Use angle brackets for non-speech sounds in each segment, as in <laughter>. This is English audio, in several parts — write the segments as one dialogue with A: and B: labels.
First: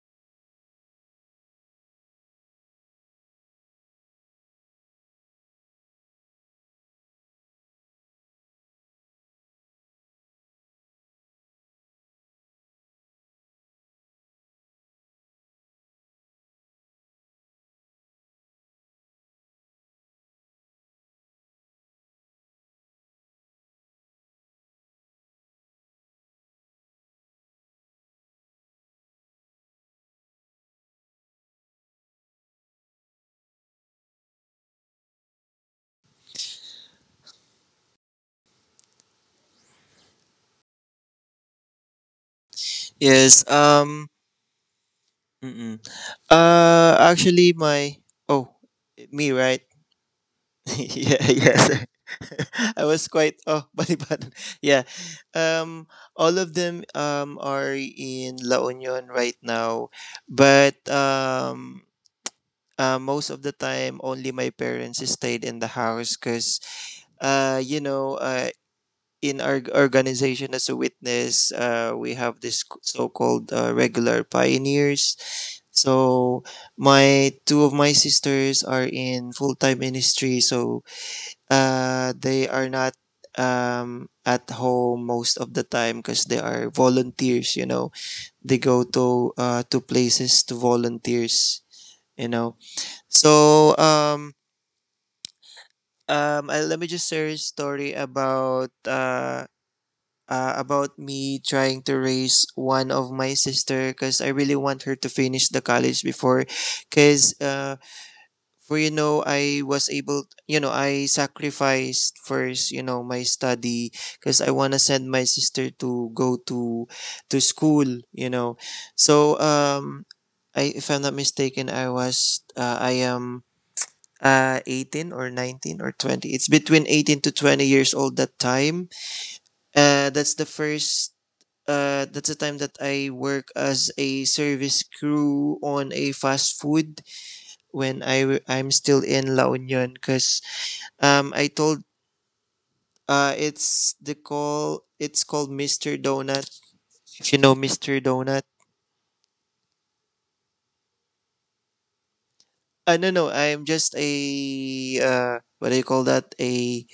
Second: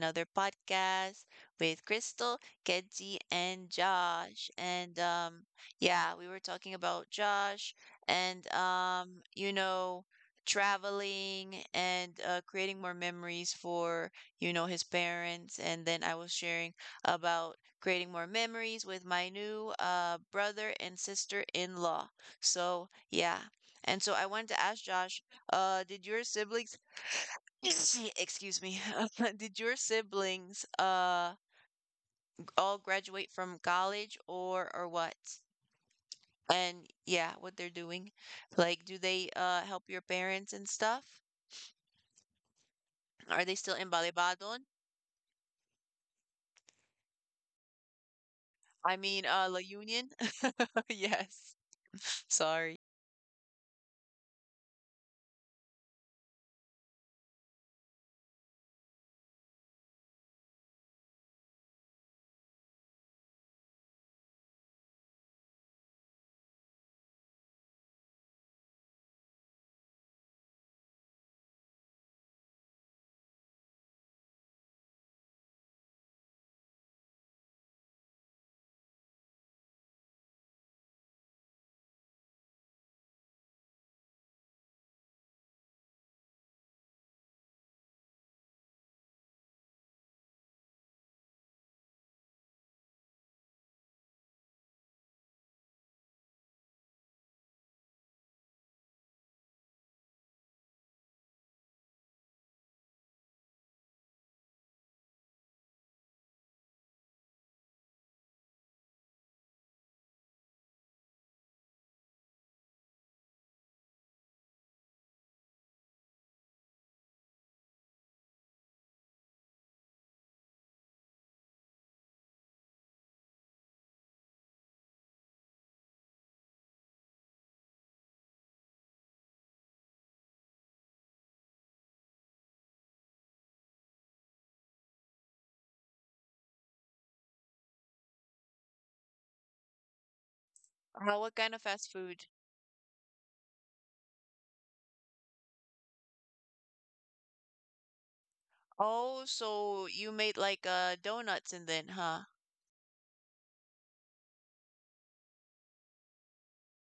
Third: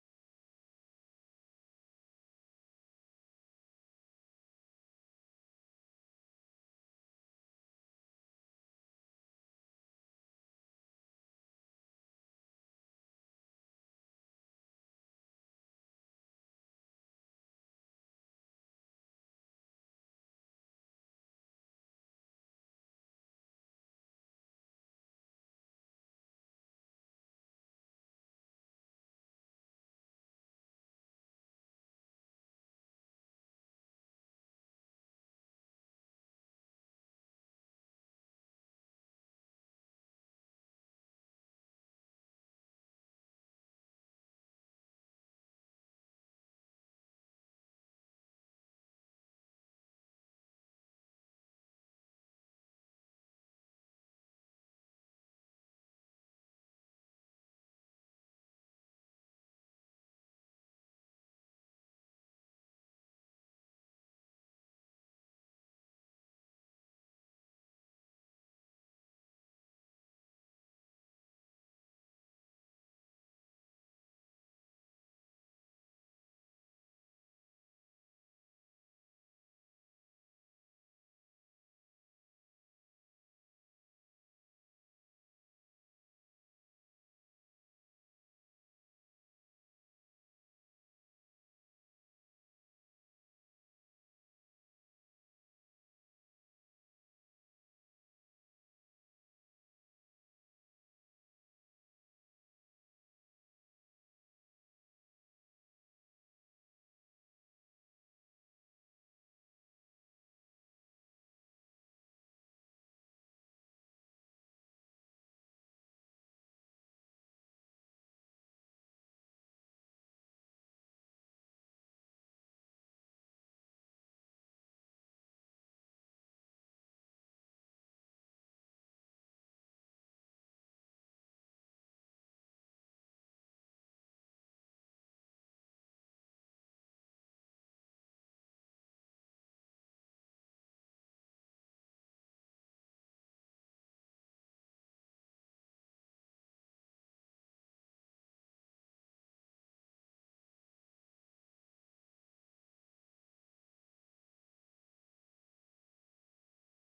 A: another podcast with Crystal, Kenzie, and Josh. And yeah, we were talking about Josh and traveling and creating more memories for, his parents, and then I was sharing about creating more memories with my new brother and sister-in-law. So, yeah. And so I wanted to ask Josh, did your siblings <coughs> Excuse me. <laughs> Did your siblings all graduate from college, or what? And yeah, what they're doing. Like, do they help your parents and stuff? Are
B: Yes.
A: they still in Balibadon?
B: Mm-mm. Actually, oh,
A: I mean,
B: me,
A: La
B: right?
A: Union?
B: <laughs>
A: <laughs>
B: Yeah.
A: Yes.
B: Yes. <laughs>
A: Sorry.
B: I was quite, oh, <laughs> balibadan. Yeah. Um. All of them are in La Union right now, but most of the time, only my parents stayed in the house because, you know, in our organization as a witness, we have this so-called regular pioneers. So my two of my sisters are in full time ministry, so they are not at home most of the time because they are volunteers. You know, they go to places to volunteers. You know, so let me just share a story about me trying to raise one of my sister because I really want her to finish the college before, because for, you know, I was able, you know, I sacrificed first, you know, my study because I want to send my sister to go to school, you know. So I, if I'm not mistaken, I was I am 18 or 19 or 20. It's between 18 to 20 years old that time. That's the first, that's the time that I work as a service crew on a fast food when I I'm still in La Union because
A: What
B: I
A: kind of
B: told,
A: fast food?
B: it's called Mr. Donut. If you know Mr. Donut.
A: Oh, so you made like donuts and then, huh?
B: No, no, I'm just a, what do you call that, a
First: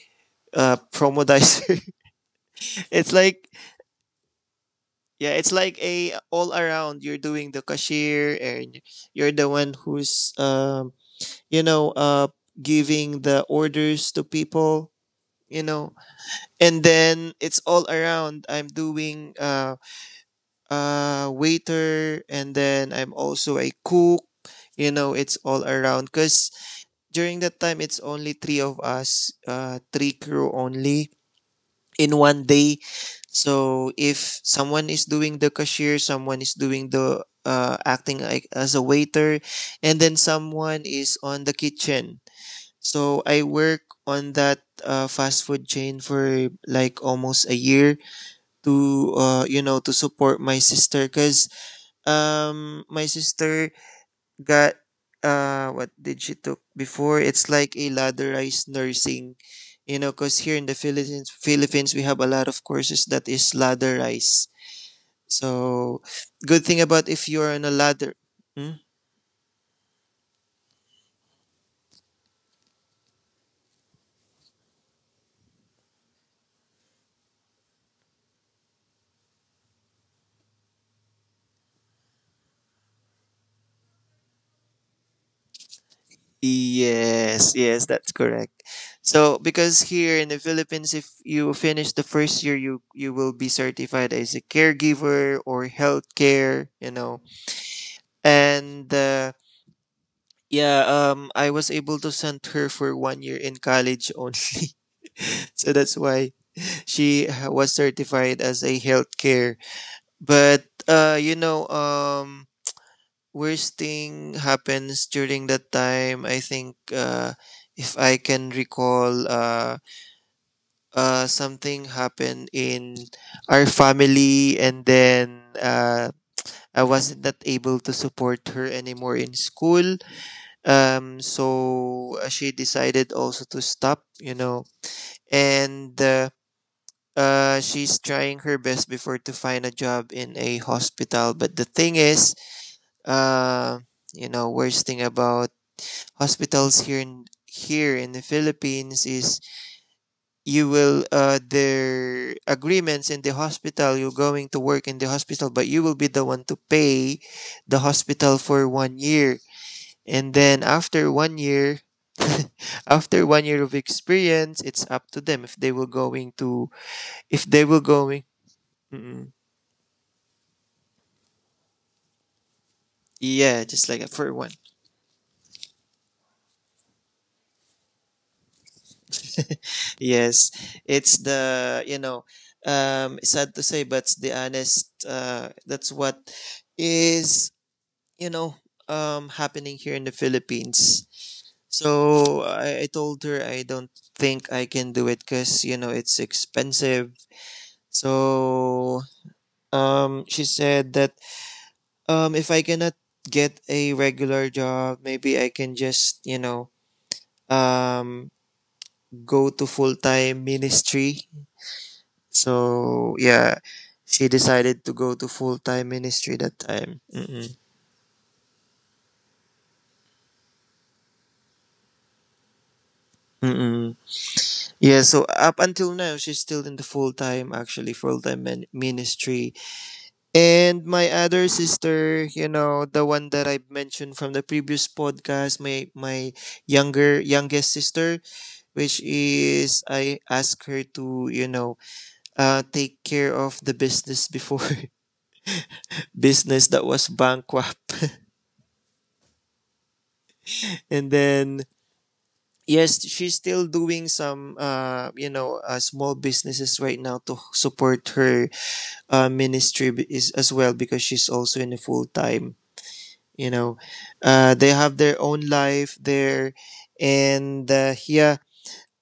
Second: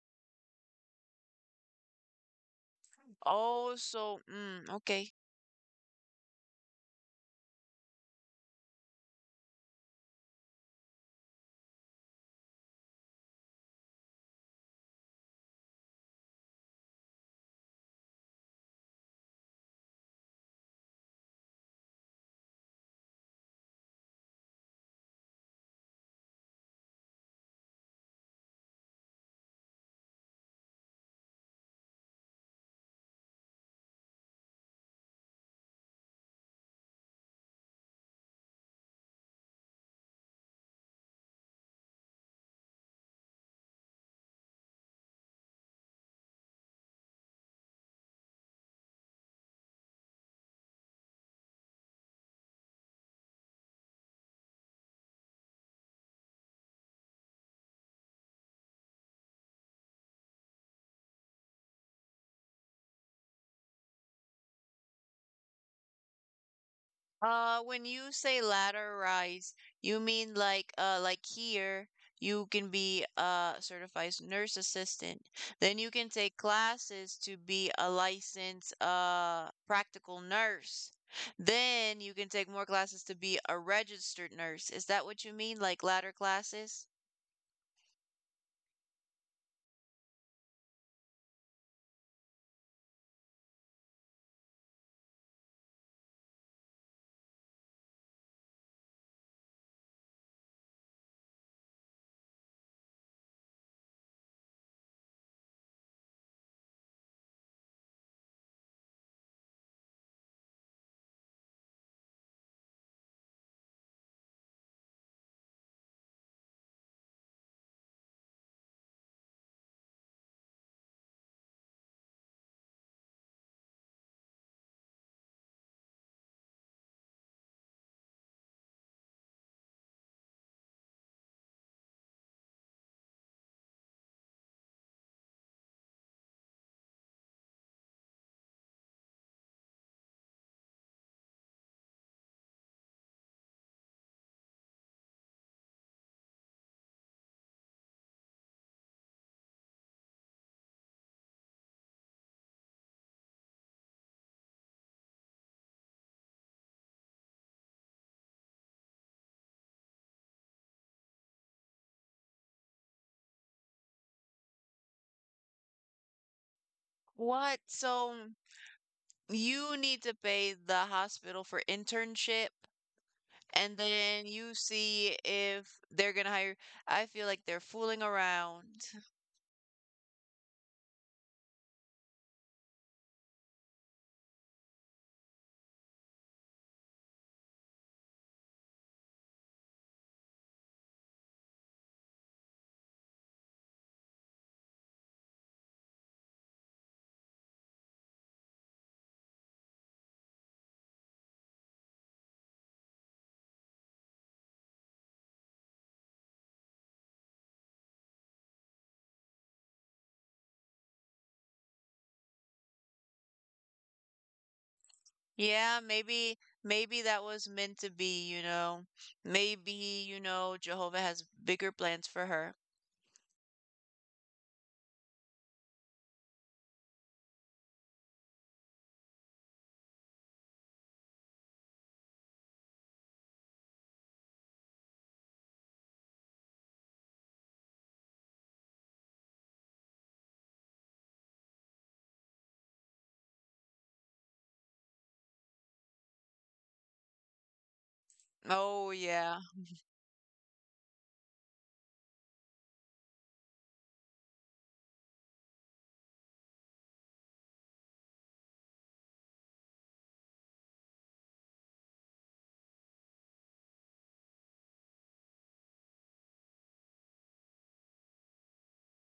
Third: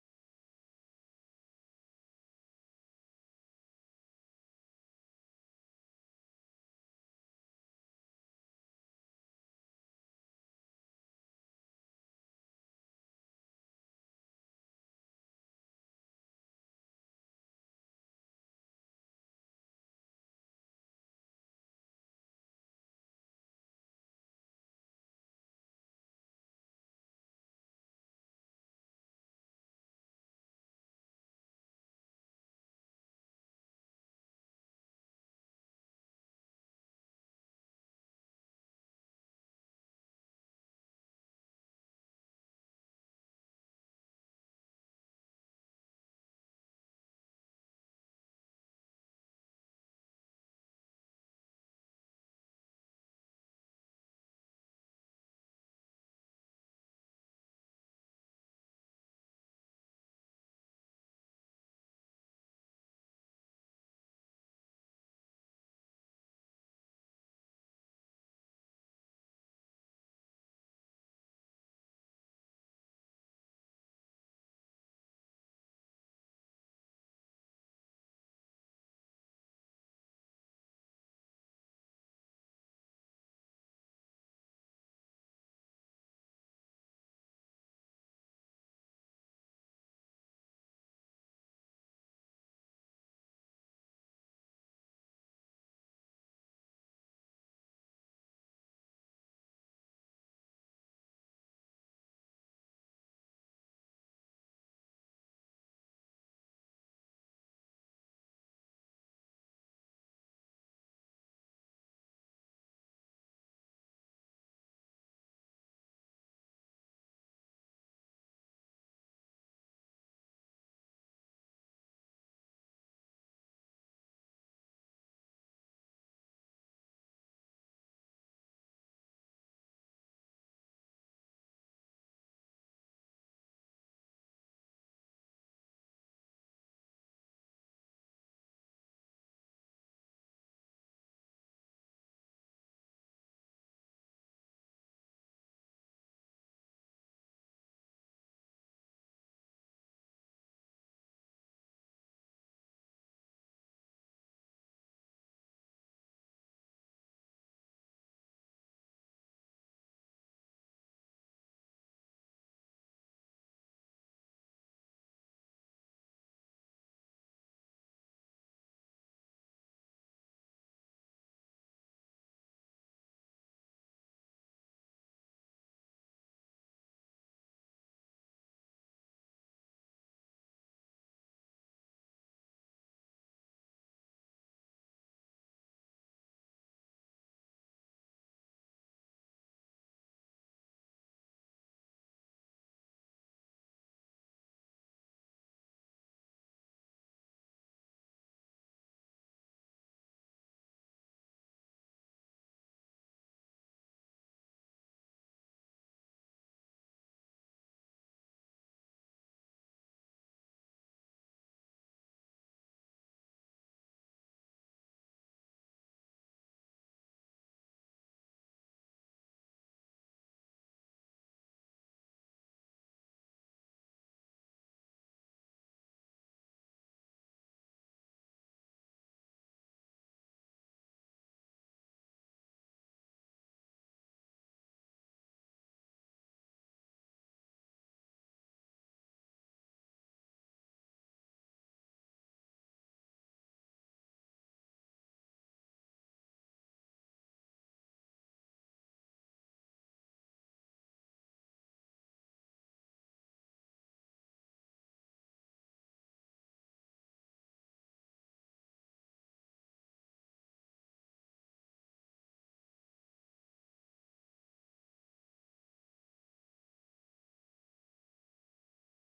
B: promodizer. <laughs> It's like,
A: Oh, so okay.
B: yeah, it's like a, all around. You're doing the cashier, and you're the one who's you know, giving the orders to people, you know. And then it's all around, I'm doing waiter, and then I'm also a cook. You know, it's all around because during that time it's only three of us, three crew only, in one day. So if someone is doing the cashier, someone is doing the, acting like as a waiter, and then someone is on the kitchen. So I work on that, fast food chain for like almost a year to, you know, to support my sister because, my sister got, what did she took before? It's like a ladderized nursing, you know, because here in the Philippines, we have a lot of courses that is ladderized. So, good thing about if you're on a
A: When you
B: ladder.
A: say
B: Hmm?
A: ladder rise, you mean like here you can be a certified nurse assistant. Then you can take classes to be a licensed practical nurse. Then you can take more classes to be a registered nurse. Is that what you mean? Like ladder classes?
B: Yes, yes, that's correct. So, because here in the Philippines, if you finish the first year, you will be certified as a caregiver or healthcare, you know. And. Yeah, I was able to send her for one year in college only. <laughs> So that's why she was certified as a healthcare. But, you know, worst thing happens during that time. I think, if I can recall, something happened in our family, and then, I wasn't that able to support her anymore in school. So she decided also to stop, you know, and she's trying her best before to find a job in a hospital. But the thing is, uh, you know, worst thing about hospitals here in the Philippines is you will, their agreements in the hospital, you're going to work in the hospital, but you will be the one to pay the hospital for one year. And then after one year, <laughs> after one year of experience, it's up to them if they were going to, if
A: What?
B: they were
A: So
B: going, mm
A: you need to pay the hospital for internship,
B: yeah,
A: and
B: just like that
A: then
B: for one.
A: you see if they're gonna hire. I feel like they're fooling around.
B: Yes, it's the, you know, sad to say, but it's the honest, that's what is, you know, happening here in the Philippines. So I told her I don't think I can do it because, you know, it's expensive. So she said that, if I cannot get a regular job, maybe I can just, you know, um, go to full time ministry. So, yeah, she decided to go to full
A: Yeah,
B: time ministry
A: maybe
B: that time.
A: that was
B: Mm-mm.
A: meant to be. Maybe, Jehovah has bigger plans for her.
B: Mm-mm. Yeah, so up until now, she's still in the full time, actually, full time ministry. And my other sister, you know, the one that I mentioned from the previous podcast, my younger, youngest sister, which is I asked her to, you know, take care of the business before. <laughs> Business that was bankrupt. <laughs>
A: Oh yeah.
B: And then, yes, she's still doing some, you know, small businesses right now to support her, ministry is, as well because she's also in a full time. You know, they have their own life there, and yeah.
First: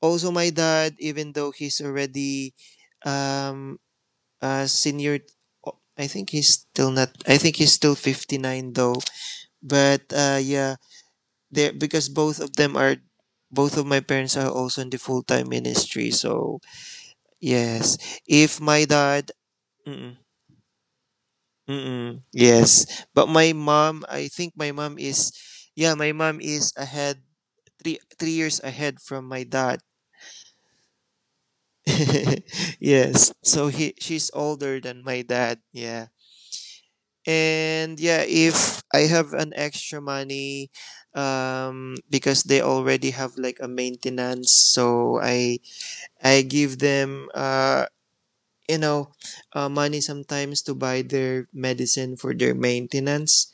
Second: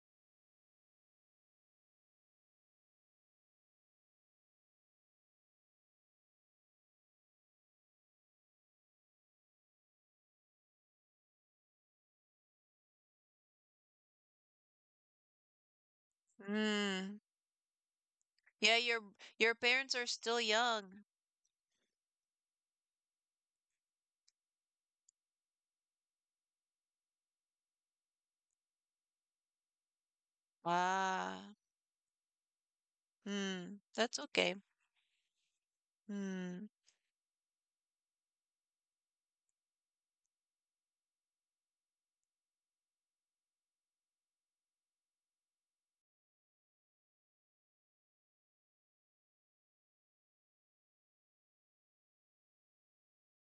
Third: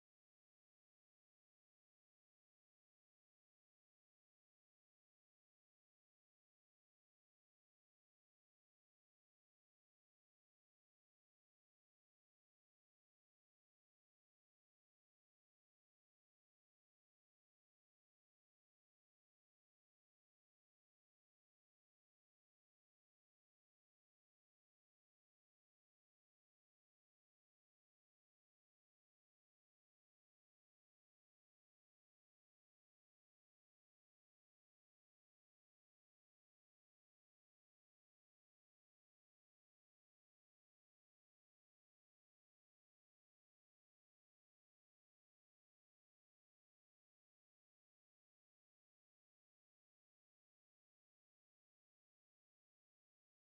B: Also, my dad, even though he's already, um senior. I think he's still not. I think he's still 59 though. But yeah, there because both of them are, both of my parents are also in the full time ministry. So
A: Mm.
B: yes, if
A: Yeah,
B: my
A: your
B: dad,
A: parents are
B: mm-mm,
A: still young.
B: mm-mm, yes, but my mom, I think my mom is, yeah, my mom is ahead three years ahead from my dad.
A: Ah.
B: <laughs> Yes, so
A: Hmm.
B: he
A: That's
B: she's
A: okay.
B: older than my dad. Yeah.
A: Hmm.
B: And yeah, if I have an extra money, because they already have like a maintenance, so I give them, you know, money sometimes to buy their medicine for their maintenance.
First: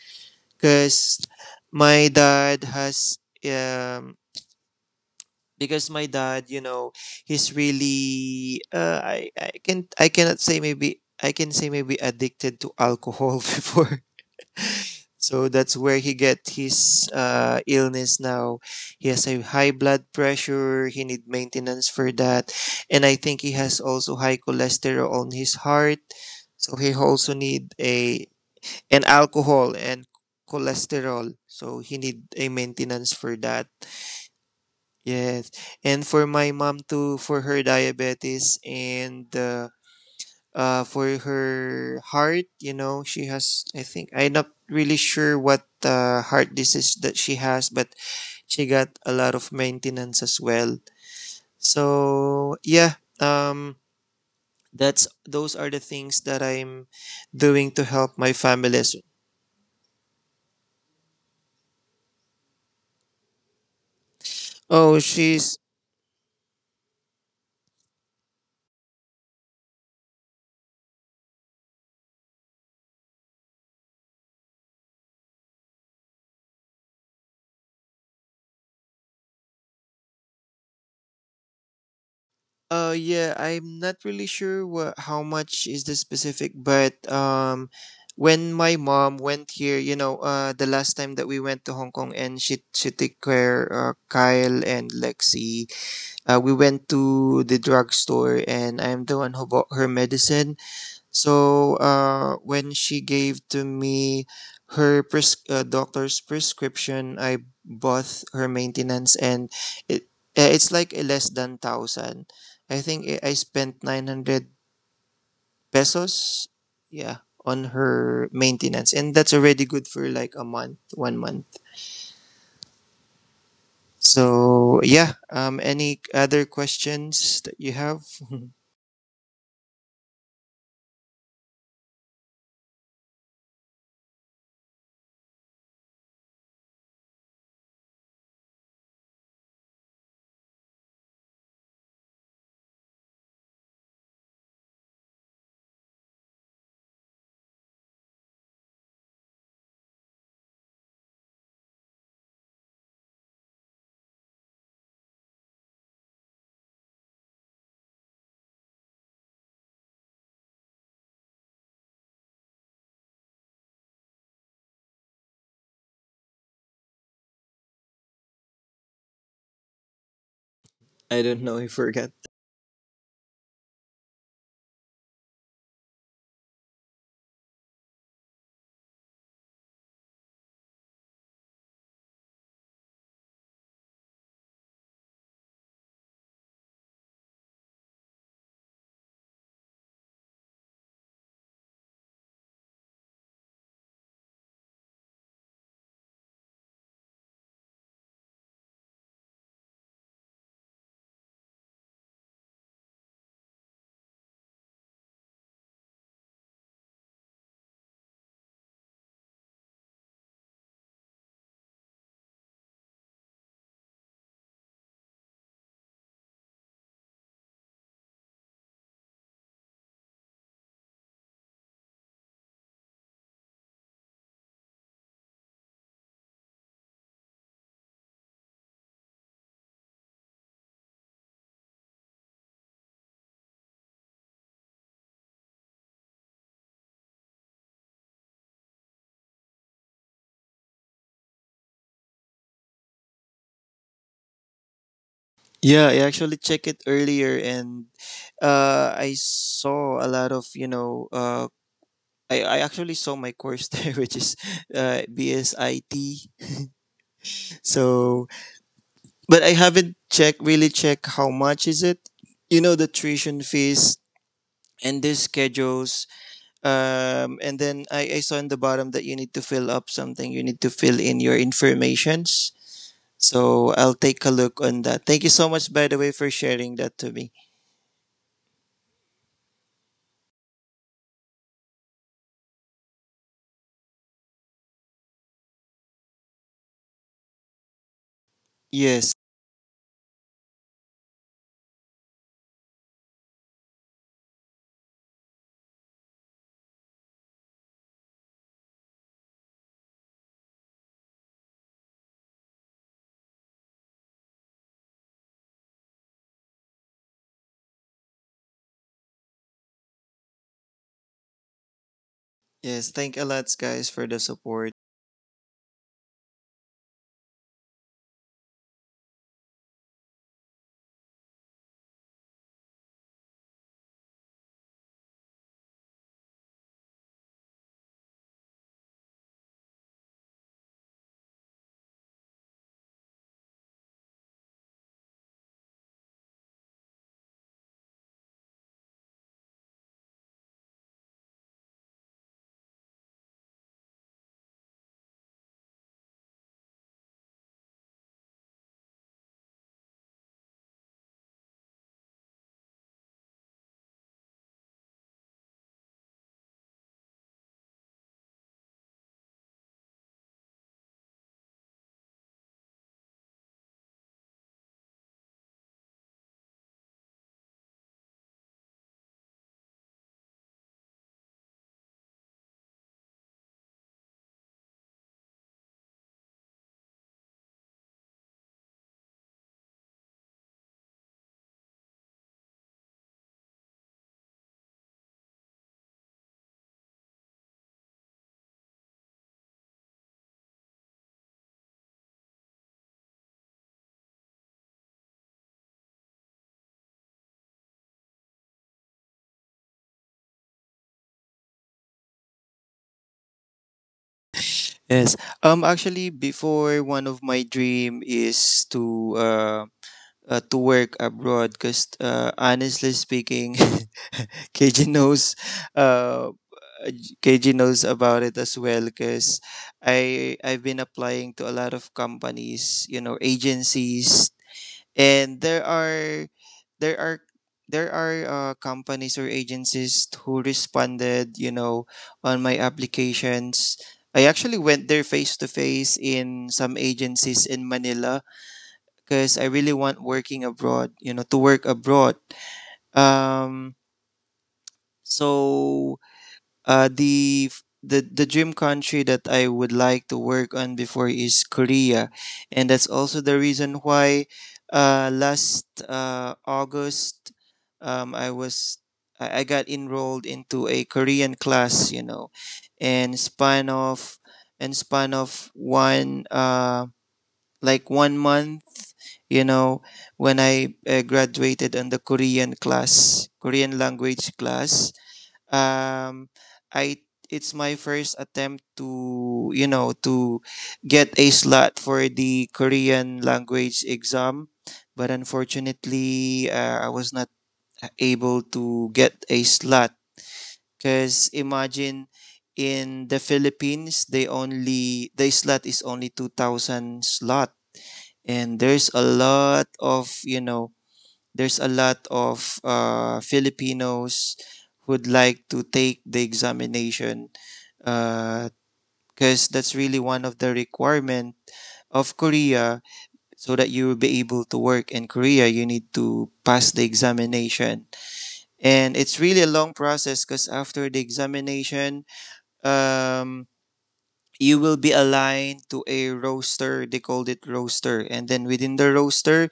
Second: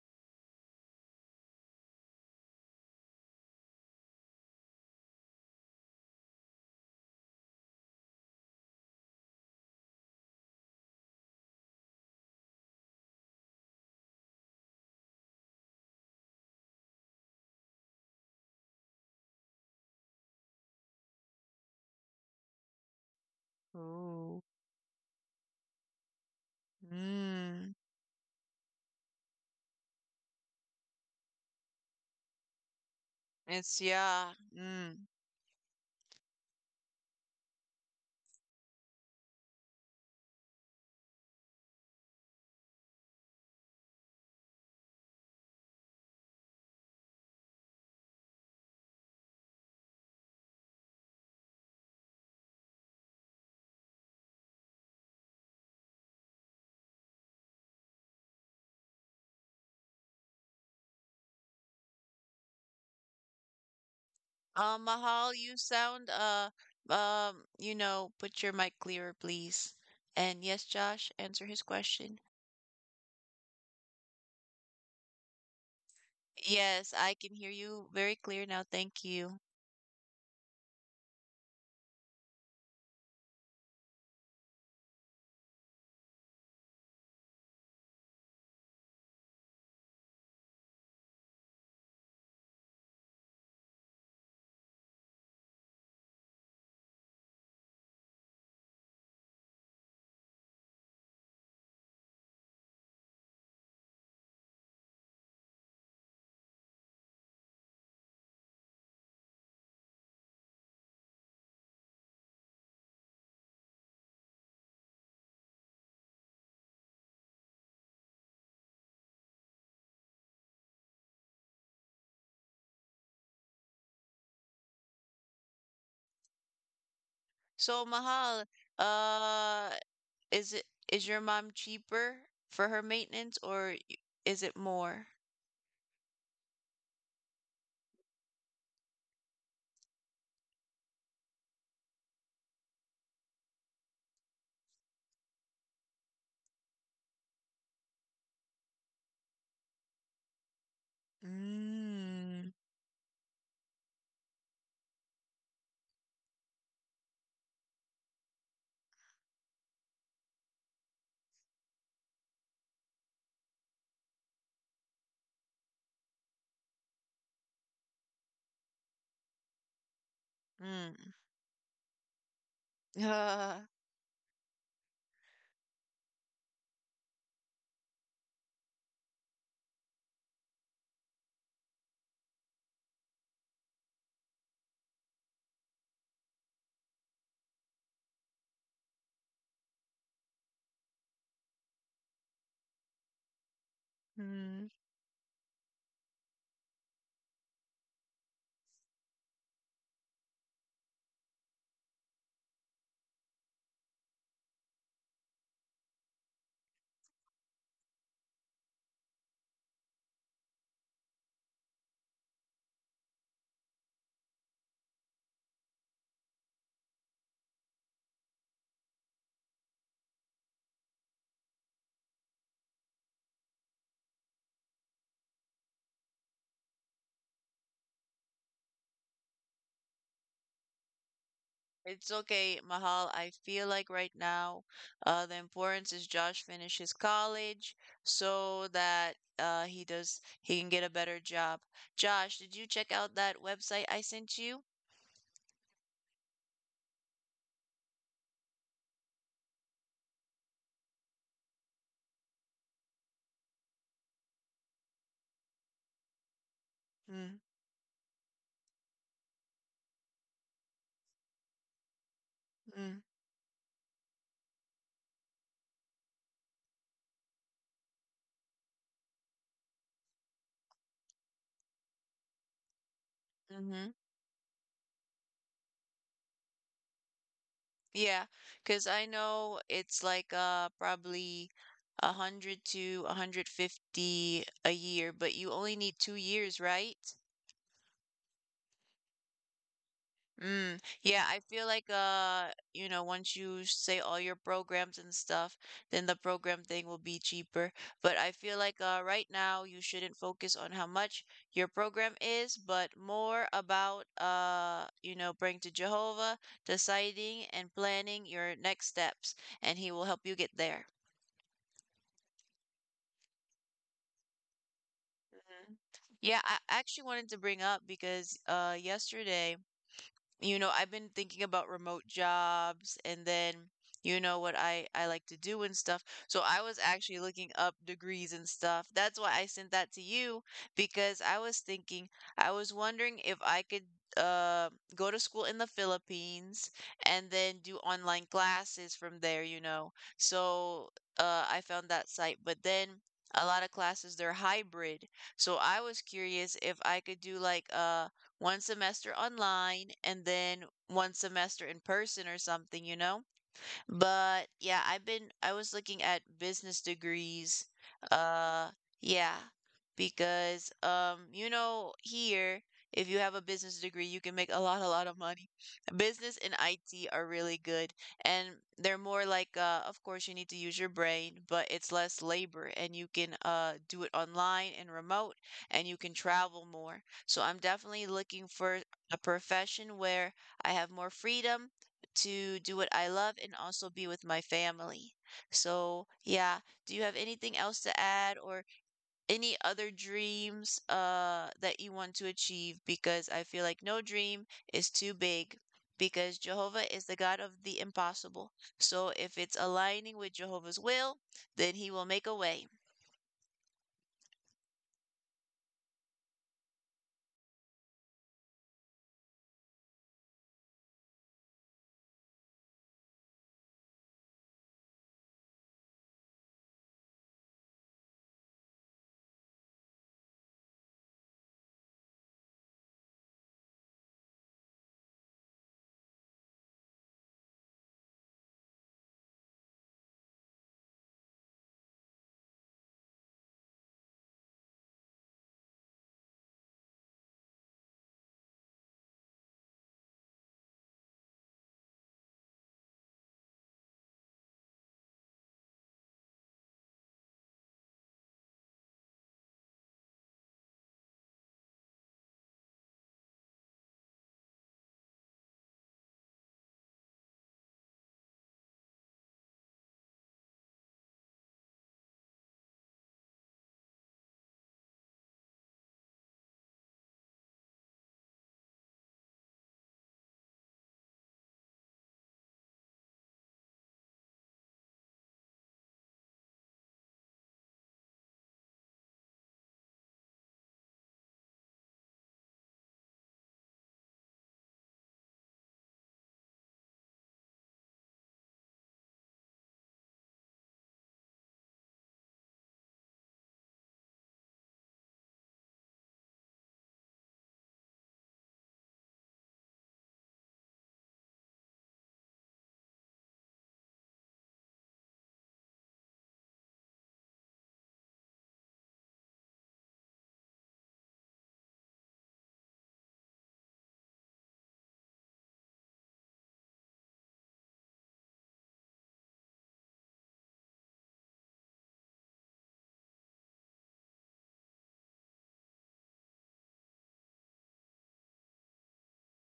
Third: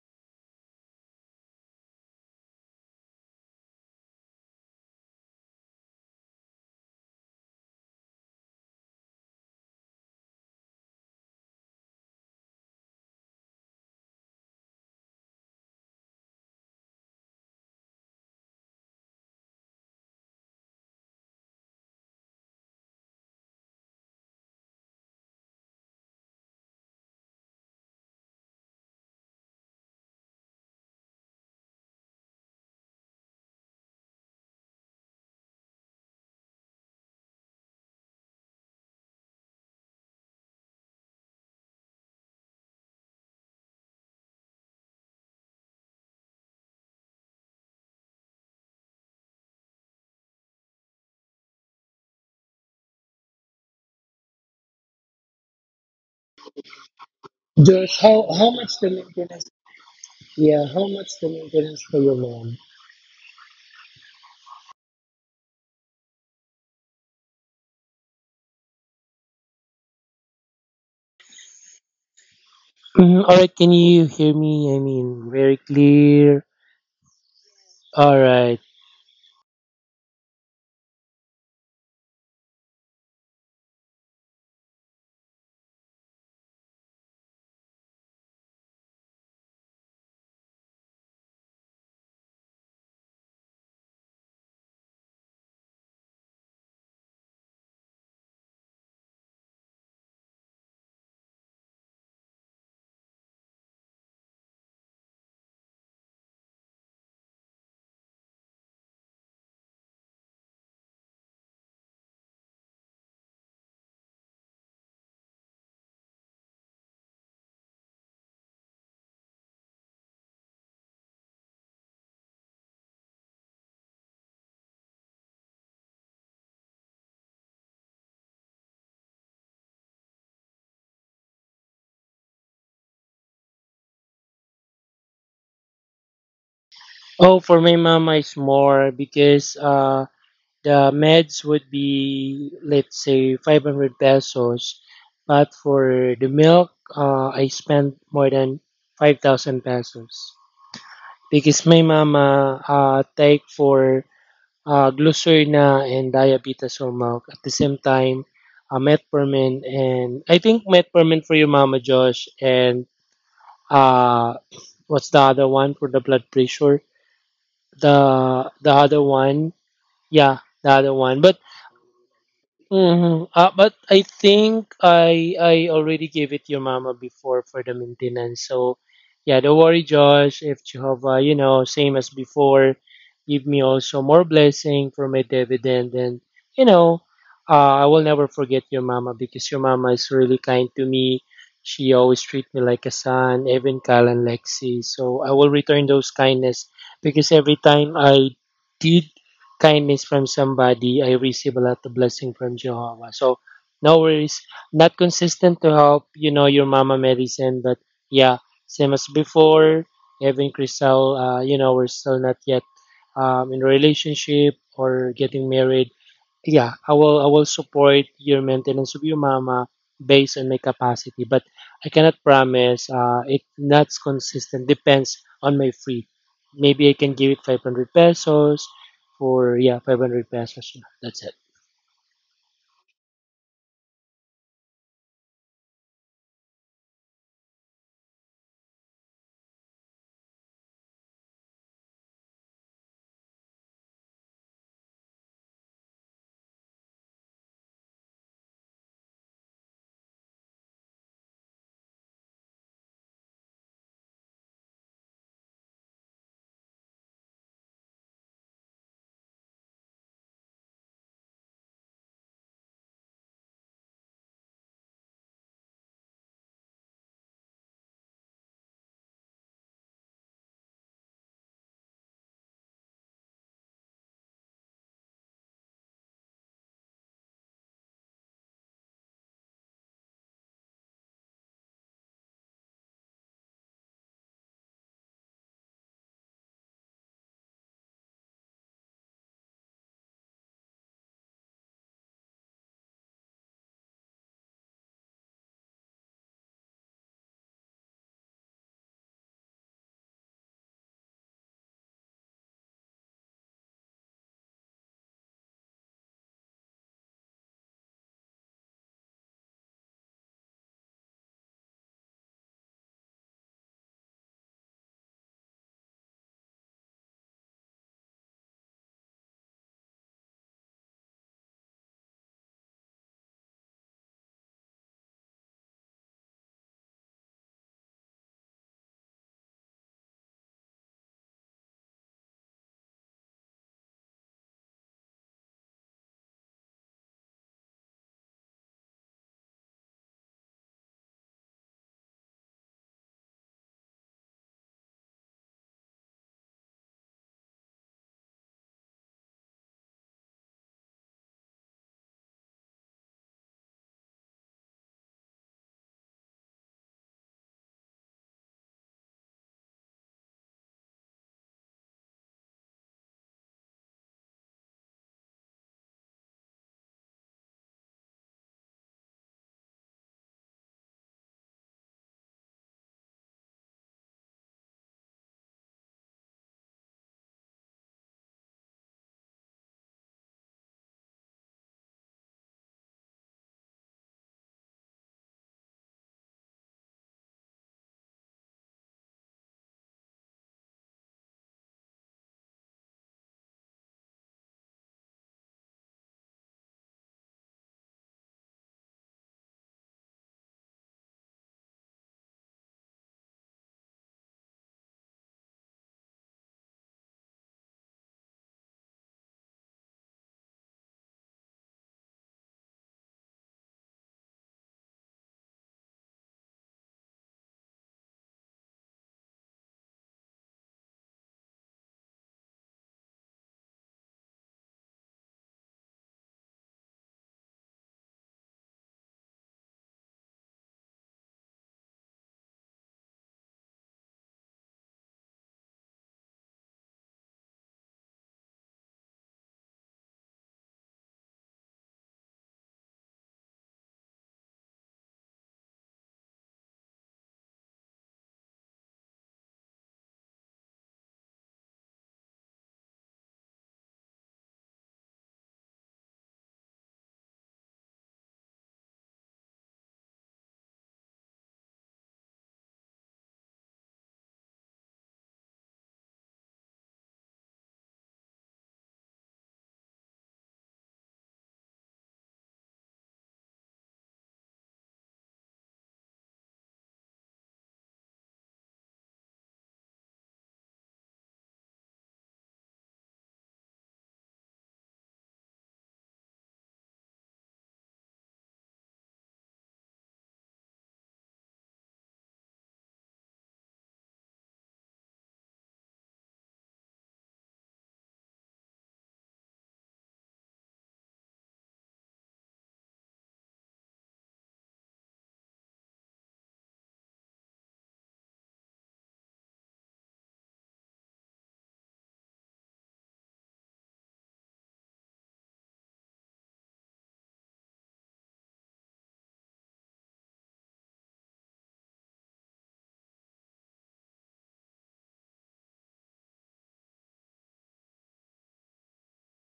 B: Cause my dad has, um because my dad, you know, he's really, I cannot say, maybe I can say, maybe addicted to alcohol <laughs> before. <laughs> So that's where he get his, illness now. He has a high blood pressure, he need maintenance for that. And I think he has also high
A: Oh.
B: cholesterol on his heart, so he also need
A: Hmm.
B: a an alcohol and cholesterol, so he need a maintenance for that.
A: It's yeah. Hmm.
B: Yes, and for my mom too, for her diabetes and, for her heart. You know, she has, I think, I'm not really sure what, heart disease that she has, but she got a lot of maintenance as well. So, yeah, um, that's those are the things that I'm doing to
C: George,
B: help my
C: how much
B: family.
C: the
B: As...
C: maintenance? Yeah, how much the maintenance for your mom?
B: Oh,
A: Mahal, you
B: she's...
A: sound put your mic clearer, please. And yes, Josh, answer his question.
C: Mm, all right, can you hear me? I mean, very clear.
A: Yes, I can hear you very
C: All
A: clear
C: right.
A: now. Thank you.
B: Yeah, I'm not really sure what how much is the specific, but when my mom went here, you know, the last time that we went to Hong Kong, and she took care, Kyle and Lexi. We went to the drugstore, and I'm the one who bought her medicine. So when she gave to me her doctor's prescription, I bought her maintenance, and it it's like a less than thousand. I think I spent 900 pesos, yeah, on her maintenance, and that's already good for like a month, one month. So yeah, any other questions that you
A: So,
B: have? <laughs>
A: Mahal, uh, is it is your mom cheaper for her maintenance, or is it more?
C: Oh, for my mama, it's more because the meds would be, let's say, 500 pesos, but for the milk, I spent more than 5,000 pesos because my
A: Mm.
C: mama take for glucerna and diabetes or milk at the same time, metformin. And I think metformin for your mama, Josh, and uh what's the other one for the blood pressure, the other one? Yeah, the other
A: Mm.
B: I
C: one,
B: don't
C: but
B: know. I forgot.
C: hmm.
A: <laughs>
C: But I think I already gave it your mama before for the maintenance. So yeah, don't worry, Josh. If Jehovah, you know, same as before, give me also more blessing for my dividend, and you know, I will never forget your mama because your mama is really kind to me. She always treat me like a son, even Cal and
A: Uh,
C: Lexi. So I will return those kindness, because every time I did kindness from somebody, I receive a lot of blessing from Jehovah. So no worries. Not consistent to help, you know, your mama medicine, but yeah, same as before. Even Crystal, you know, we're still not yet in a relationship or getting married. Yeah, I will support your maintenance of your mama based on my capacity, but I cannot promise. It not consistent, depends on my free. Maybe I can give it 500 pesos for, yeah, 500 pesos. Yeah, that's it.
A: It's okay, Mahal. I feel like right now, the importance is Josh finishes college so that he can get a better job. Josh, did you check out that website I sent you?
B: Yeah, I actually checked it earlier, and I saw a lot of you know. I actually saw my course <laughs> there, which is, BSIT.
A: Mm,
B: So, but I haven't check really check how much is it. You know, the
A: mm.
B: tuition fees and the schedules. And then I saw in the bottom that you need to fill up something. You need to fill in your informations. So
A: Mm-hmm.
B: I'll take a look on that. Thank you so much, by the way, for sharing that to me.
A: Yeah, because I know it's like probably 100 to 150 a year, but you only need 2 years, right?
B: Yes.
A: Mm, yeah, I feel like once you say all your programs and stuff, then the program thing will be cheaper. But I feel like right now you shouldn't focus on how much your program is, but more about praying to Jehovah, deciding and planning your next steps, and he will help you get there.
B: Yes, thank a lot, guys, for the support.
A: Mhm. Yeah, I actually wanted to bring up because yesterday I've been thinking about remote jobs, and then, what I like to do and stuff. So I was actually looking up degrees and stuff. That's why I sent that to you because I was thinking, I was wondering if I could uh go to school in the Philippines and then do online classes from there. So I found that site, but then a lot of classes they're hybrid. So I was curious if I could do like 1 semester online and then 1 semester in person or something? But yeah, I was looking at business degrees. Uh yeah, because here, if you have a business degree, you can make a lot of money. Business and IT are really good, and they're more like of course you need to use your brain, but it's less labor, and you can do it online and remote, and you can travel more. So I'm definitely looking for a profession where I have more freedom to do what I love and also be with my family. So, yeah, do you have anything else to add or any other dreams that you want to achieve? Because I feel like no dream is too big because Jehovah is the God of the impossible. So, if it's aligning with Jehovah's will, then he will make a way.
B: Yes, actually, before, one of my dream is to work abroad, cause honestly speaking, <laughs> KG knows, uh, KG knows about it as well, cause I've been applying to a lot of companies, you know, agencies. And there are there are, companies or agencies who responded, you know, on my applications. I actually went there face to face in some agencies in Manila because I really want working abroad, you know, to work abroad. um so, the f- the dream country that I would like to work on before is Korea, and that's also the reason why, last, August, um, I was I got enrolled into a Korean class, you know. and span of and span of one, like one month, you know, when I, graduated on the Korean class, Korean language class. Um, I it's my first attempt to, you know, to get a slot for the Korean language exam, but unfortunately, I was not able to get a slot because imagine, in the Philippines, they only, the slot is only 2000 slot, and there's a lot of you know, there's a lot of, Filipinos who'd like to take the examination because, that's really one of the requirement of Korea. So that you will be able to work in Korea, you need to pass the examination, and it's really a long process because after the examination, um, you will be aligned to a roster. They called it roster, and then within the roster,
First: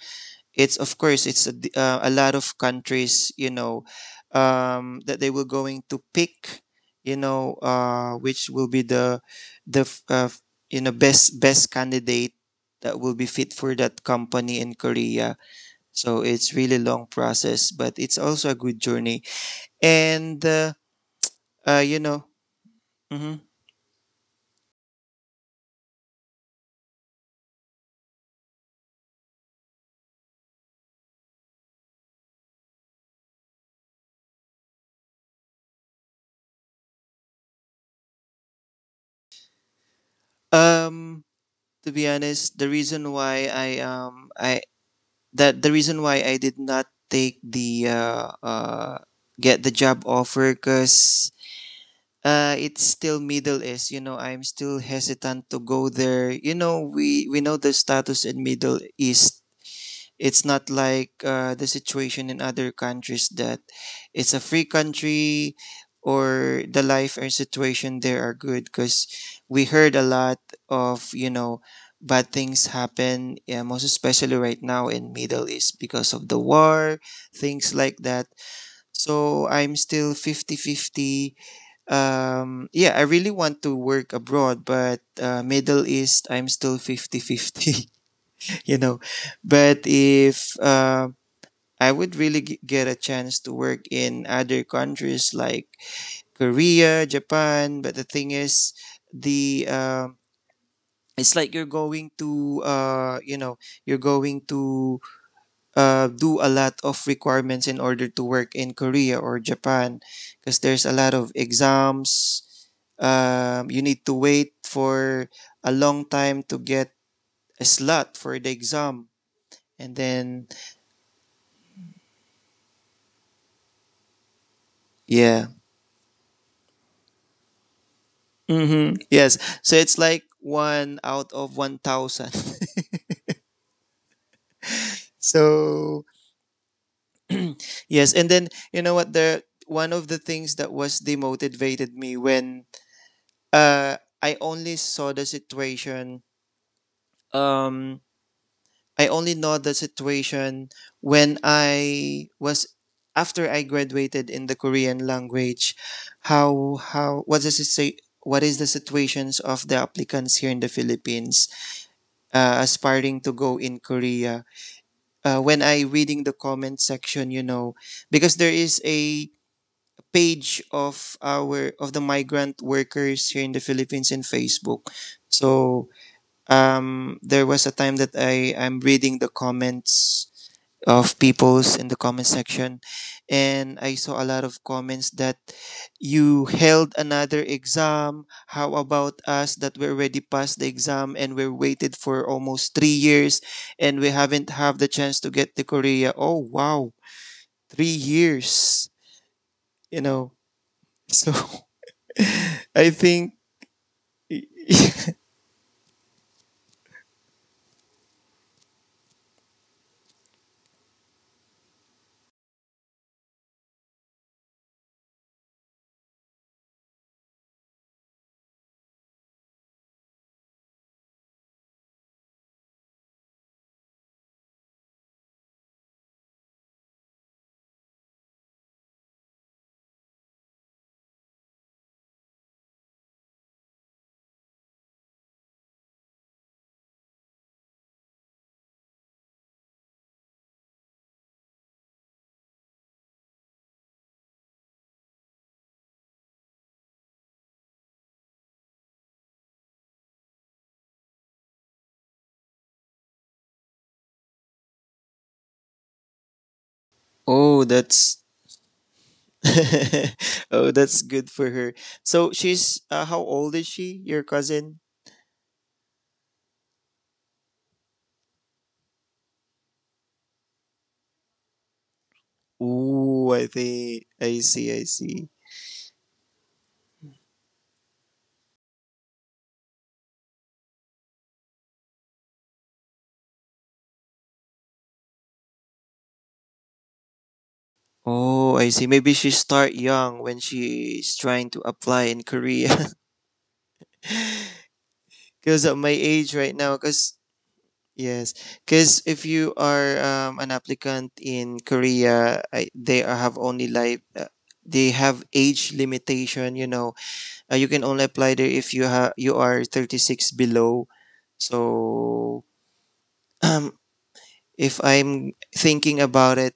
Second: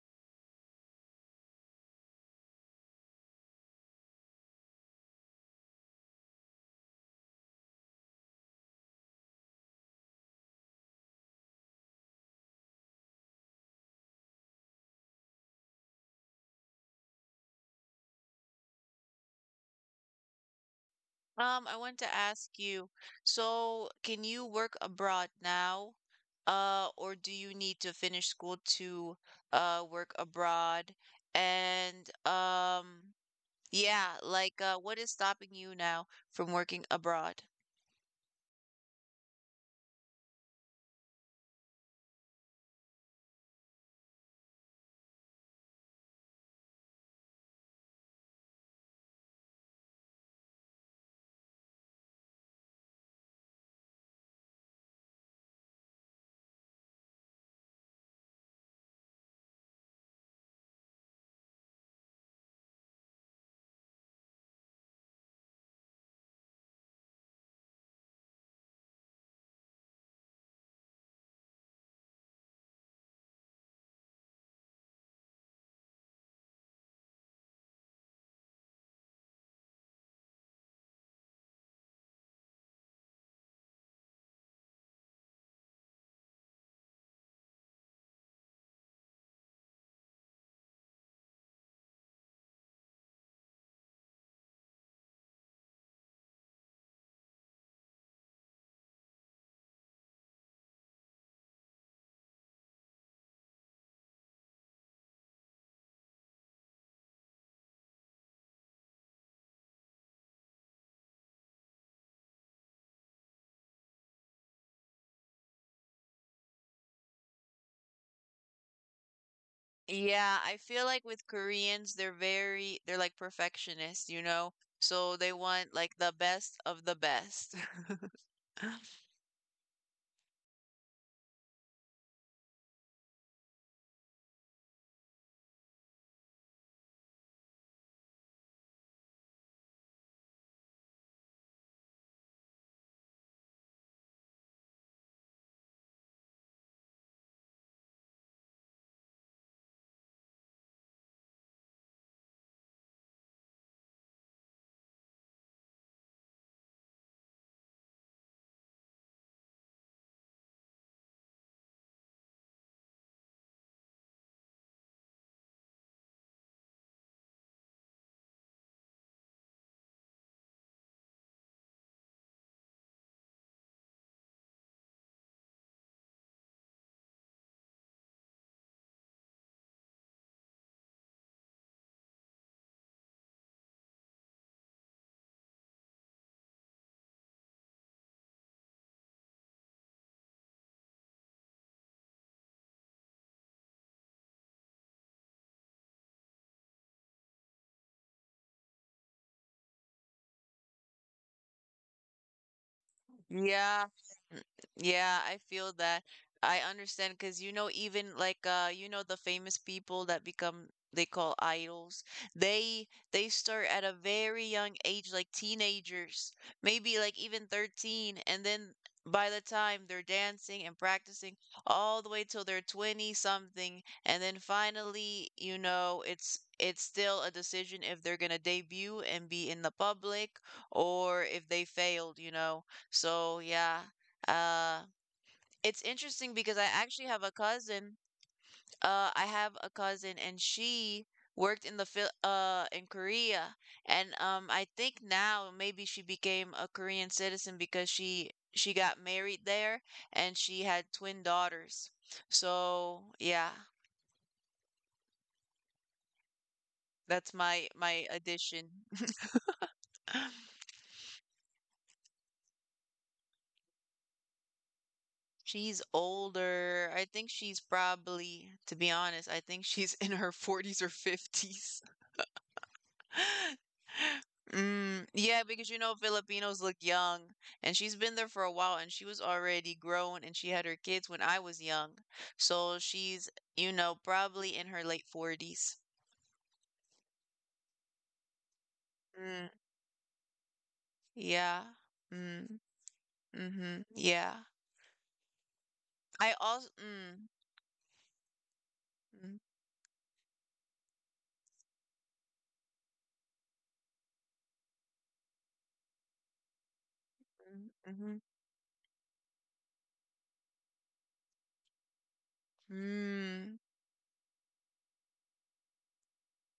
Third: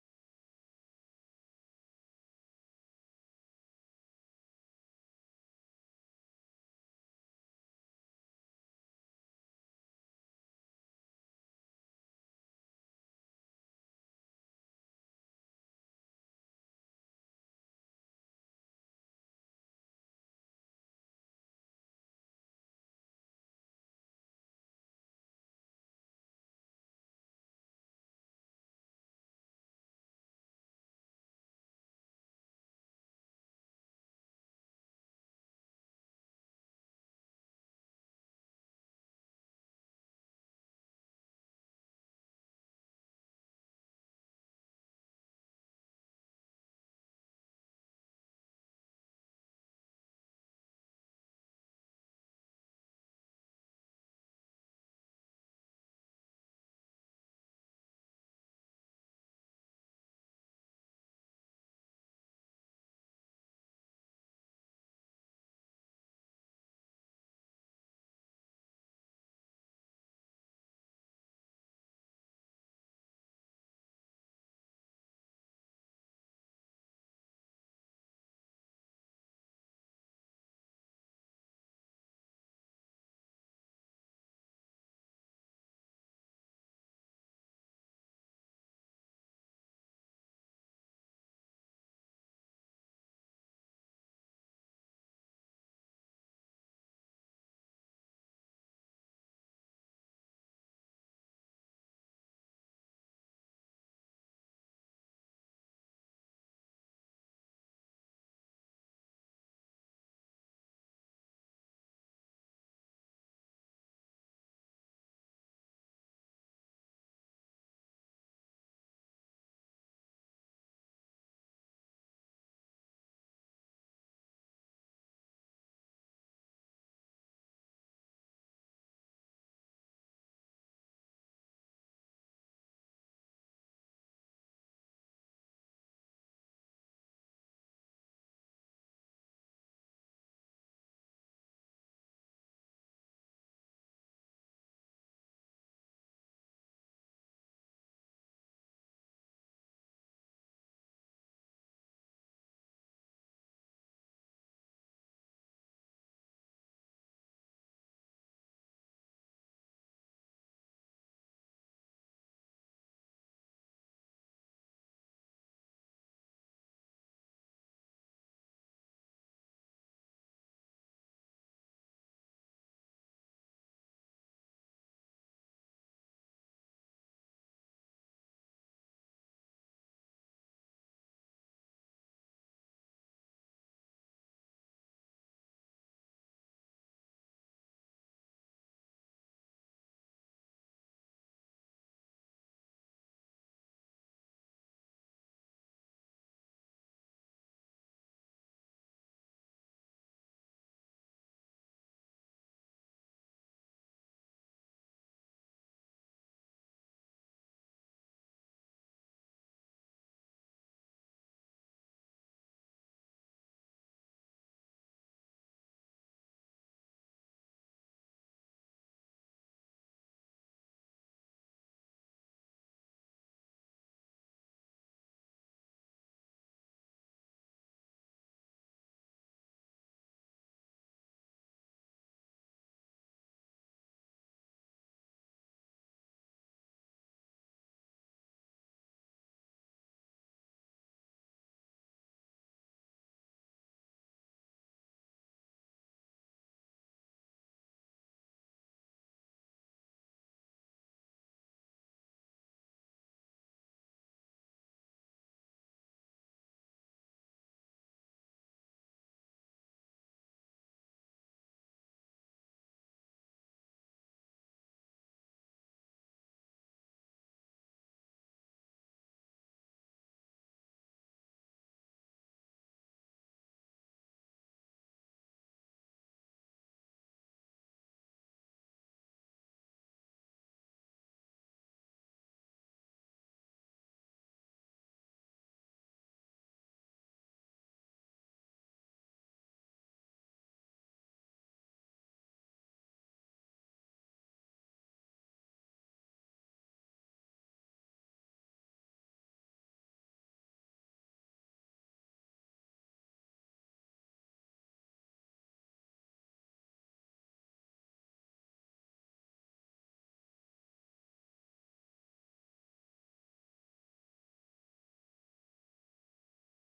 B: it's of course it's a lot of countries, that they were going to pick, which will be the the f- uh, f- best candidate that will be fit for that company in Korea. So it's really long process, but it's also a good journey. And
A: I want
B: you
A: to
B: know
A: ask you,
B: mhm.
A: so can you work abroad now? Or do you need to finish school to work abroad? And yeah, like what is stopping you now from working abroad?
B: um to be honest, the reason why I that the reason why I did not take the get the job offer because it's still Middle East. You know, I'm still hesitant to go there. You know, we know the status in Middle East. It's not like the situation in other countries, that it's a free country or the life and situation there are good, because we heard a lot of, bad things happen, yeah, most especially right now in Middle East because of the war, things like that. So I'm still 50 50. Yeah, I really want to work abroad, but Middle East, I'm still 50 50. <laughs> you know but if I would really get a chance to work in other countries like Korea, Japan. But the thing is, the it's like you're going to you're going to do a lot of requirements in order to work in Korea or Japan, because there's a lot of exams. You need to wait for a long time to get a slot for the exam, and
A: Yeah,
B: then
A: I feel like with Koreans, they're very they're like perfectionists? So they
B: yeah.
A: want like the best of the best.
B: Mm-hmm.
A: <laughs>
B: Yes. So it's like one out of 1,000. <laughs> So, yes. And then, you know what? The One of the things that was demotivated me when I only saw the situation, um, I only know the situation when I was after I graduated in the Korean language. How what does it say? What is the situations of the applicants here in the Philippines aspiring to go in Korea? When I reading the comment section, because there is a page of our of the migrant workers here in the Philippines in Facebook. So there was a time that I am reading the comments of people's in the comment section, and I saw a lot of comments that you held another exam. How about us that we already passed the exam and we waited for almost 3 years, and we haven't have the chance to get to Korea. Oh wow, 3 years, you know. So <laughs> I think
A: Yeah. Mm, yeah, I feel that. I understand because even like the famous people that become they call idols. They start at a very young age, like teenagers, maybe like even 13, and then by the time they're dancing and practicing all the way till they're 20 something, and then finally, it's still a decision if they're gonna debut and be in the public, or if they failed. So yeah, uh, it's interesting because I actually have a cousin. I have a cousin, and she worked in the Phil in Korea, and I think now maybe she became a Korean citizen because she got married there, and she had twin daughters. So yeah, that's
B: oh
A: my
B: that's
A: addition.
B: <laughs>
A: <laughs>
B: oh that's good for her. So she's how old is she, your cousin?
A: She's older. I think she's probably, to be honest, I think she's in her 40s or 50s.
B: Ooh, I think I see, I
A: Mm,
B: see.
A: yeah, because Filipinos look young, and she's been there for a while, and she was already grown, and she had her kids when I was young. So she's, probably in her late 40s.
B: Oh, I see. Maybe she
A: Mm,
B: start young when she's trying
A: yeah.
B: to apply in
A: Mm,
B: Korea.
A: mm-hmm. Yeah.
B: <laughs> Because at my
A: I
B: age right
A: also,
B: now, because
A: mm,
B: yes, because if
A: mm,
B: you are an applicant in Korea, have only like they have age limitation. You know,
A: mm,
B: you can only
A: mm-hmm.
B: apply there if you are 36 below. So <clears throat>
A: Mm,
B: um, if I'm thinking about it,